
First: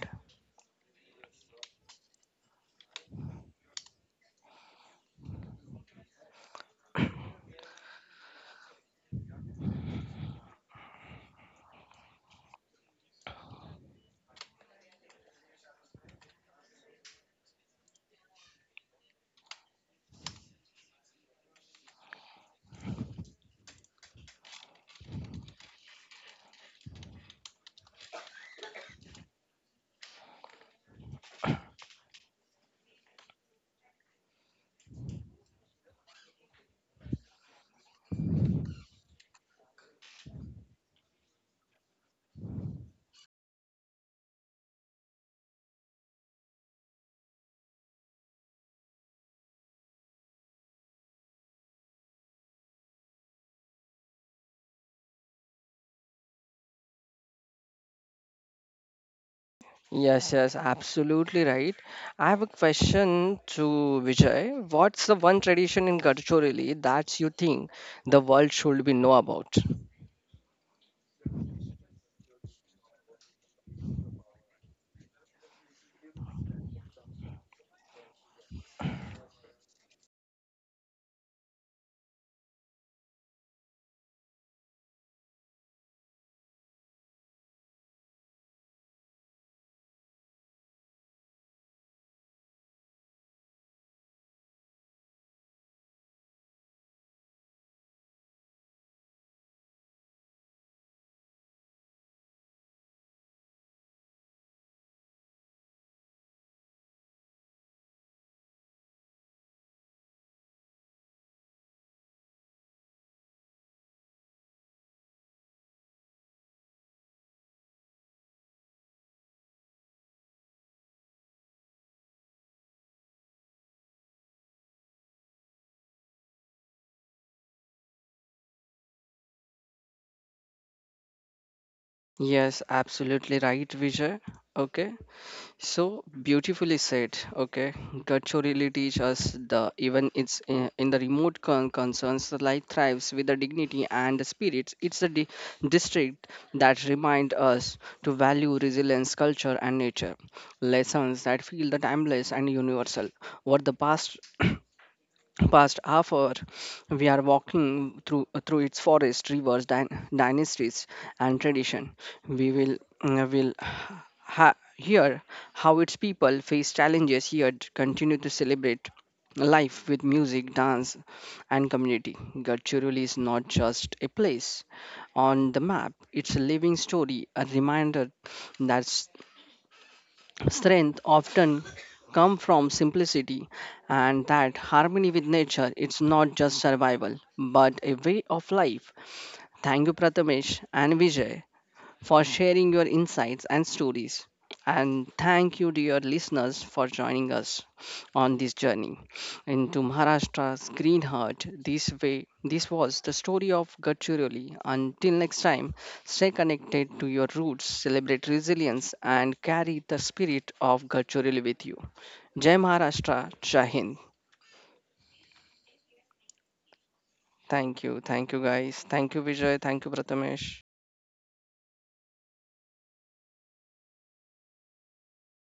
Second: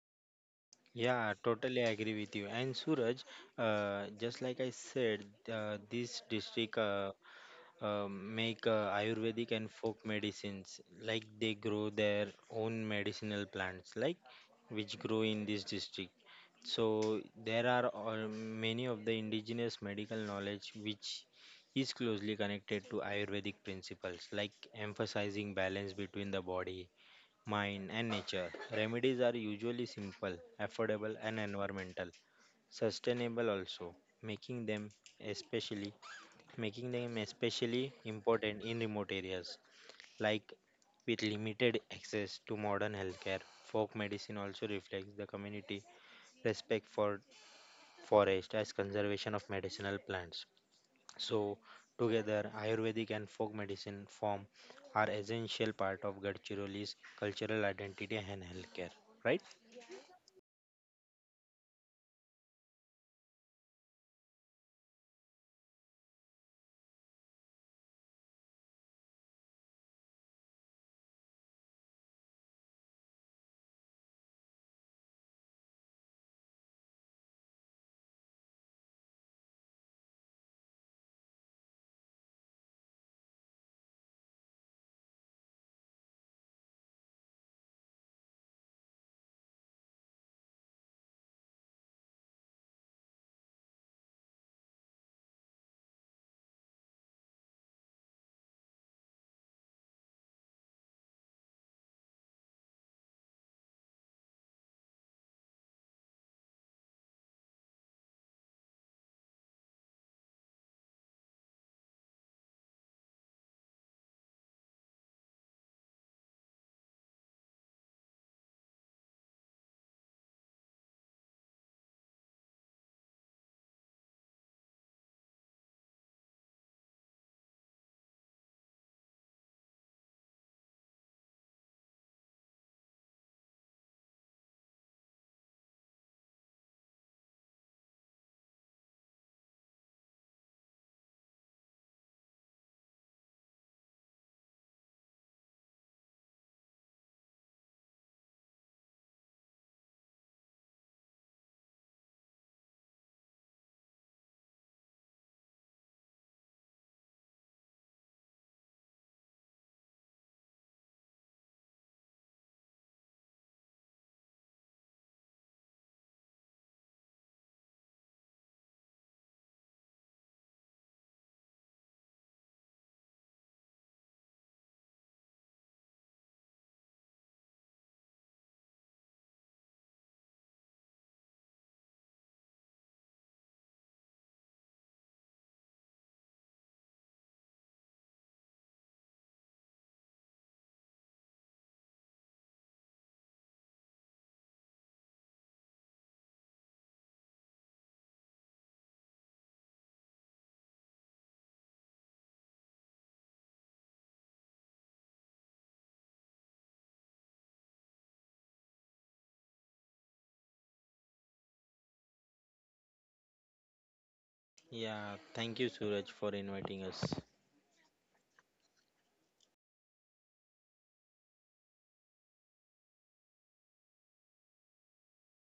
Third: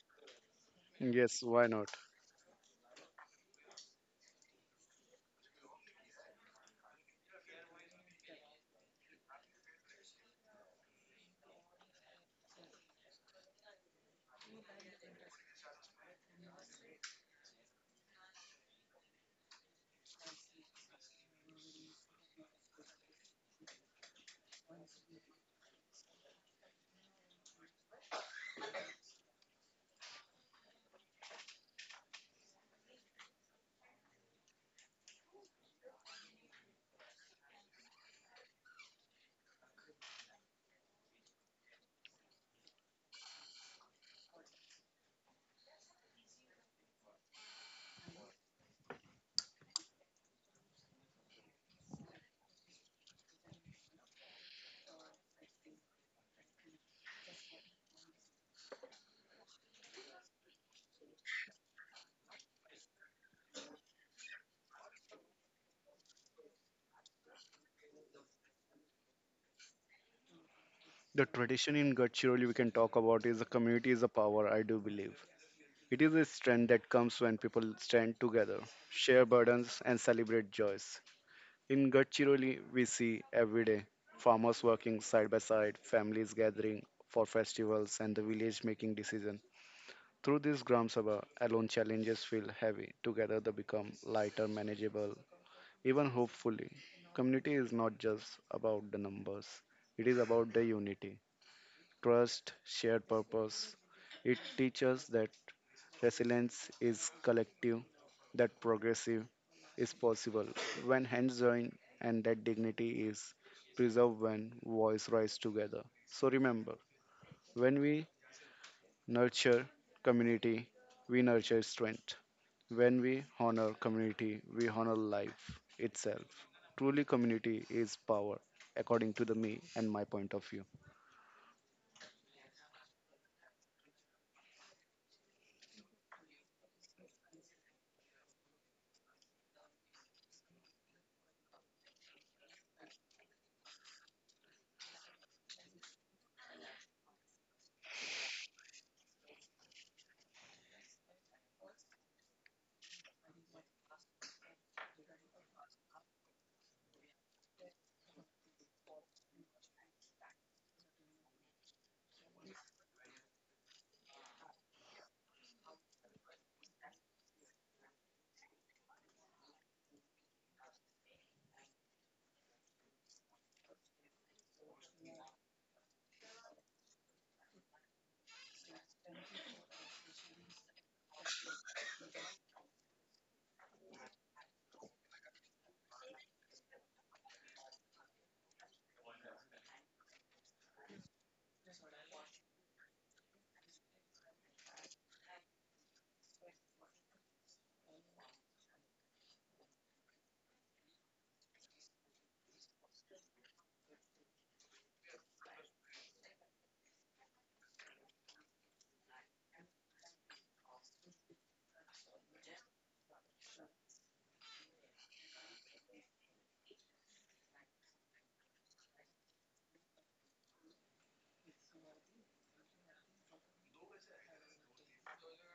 Yeah, Yes, why totally not? agree with you. And Suraj, just like I said, this district make Ayurvedic and folk medicines. Like they grow their own medicinal plants, like which grow in this district. So there are all, many of the indigenous medical knowledge which is closely connected to Ayurvedic principles, like emphasizing balance between the body, mind, and nature. Remedies are usually simple, affordable, and environmental, sustainable also, making them especially making them especially important in remote areas like with limited access to modern healthcare. Folk medicine also reflects the community respect for forest as conservation of medicinal plants. So, together, Ayurvedic and folk medicine form are essential part of Gadchiroli's cultural identity and healthcare, right? Yes, yes, absolutely right. I have a question to Vijay. What's the one tradition in Gadchorili that you think the world should be know about? The tradition in Gadchiroli we can talk about is the community is a power, I do believe. It is a strength that comes when people stand together, share burdens, and celebrate joys. In Gadchiroli, we see every day farmers working side by side, families gathering for festivals, and the village making decisions. Through this Gram Sabha, alone challenges feel heavy. Together, they become lighter, manageable, even hopefully. Community is not just about the numbers, it is about the unity, trust, shared purpose. It teaches that resilience is collective, that progressive is possible when hands join, and that dignity is preserved when voice rise together. So remember, when we nurture community, we nurture strength. When we honor community, we honor life itself. Truly, community is power, according to the me and my point of view. Yes, absolutely right, Vijay. Okay. So beautifully said. Okay, culture really teach us the even it's in the remote concerns the life thrives with the dignity and the spirits. It's the district that remind us to value resilience, culture, and nature. Lessons that feel the timeless and universal. What the past past hour we are walking through its forest rivers dynasties and tradition. We will uh, will hear how its people face challenges yet continue to celebrate life with music dance and community. Gadchiroli is not just a place on the map. It's a living story, a reminder that strength often come from simplicity, and that harmony with nature it's not just survival but a way of life. Thank you, Prathamesh and Vijay, for sharing your insights and stories. And thank you, dear listeners, for joining us on this journey into Maharashtra's green heart. This way, this was the story of Gadchiroli. Until next time, stay connected to your roots, celebrate resilience, and carry the spirit of Gadchiroli with you. Jai Maharashtra, Jai Hind. Yeah, thank you, Suraj, for inviting us. Thank you, guys. Thank you, Vijay. Thank you, Prathamesh.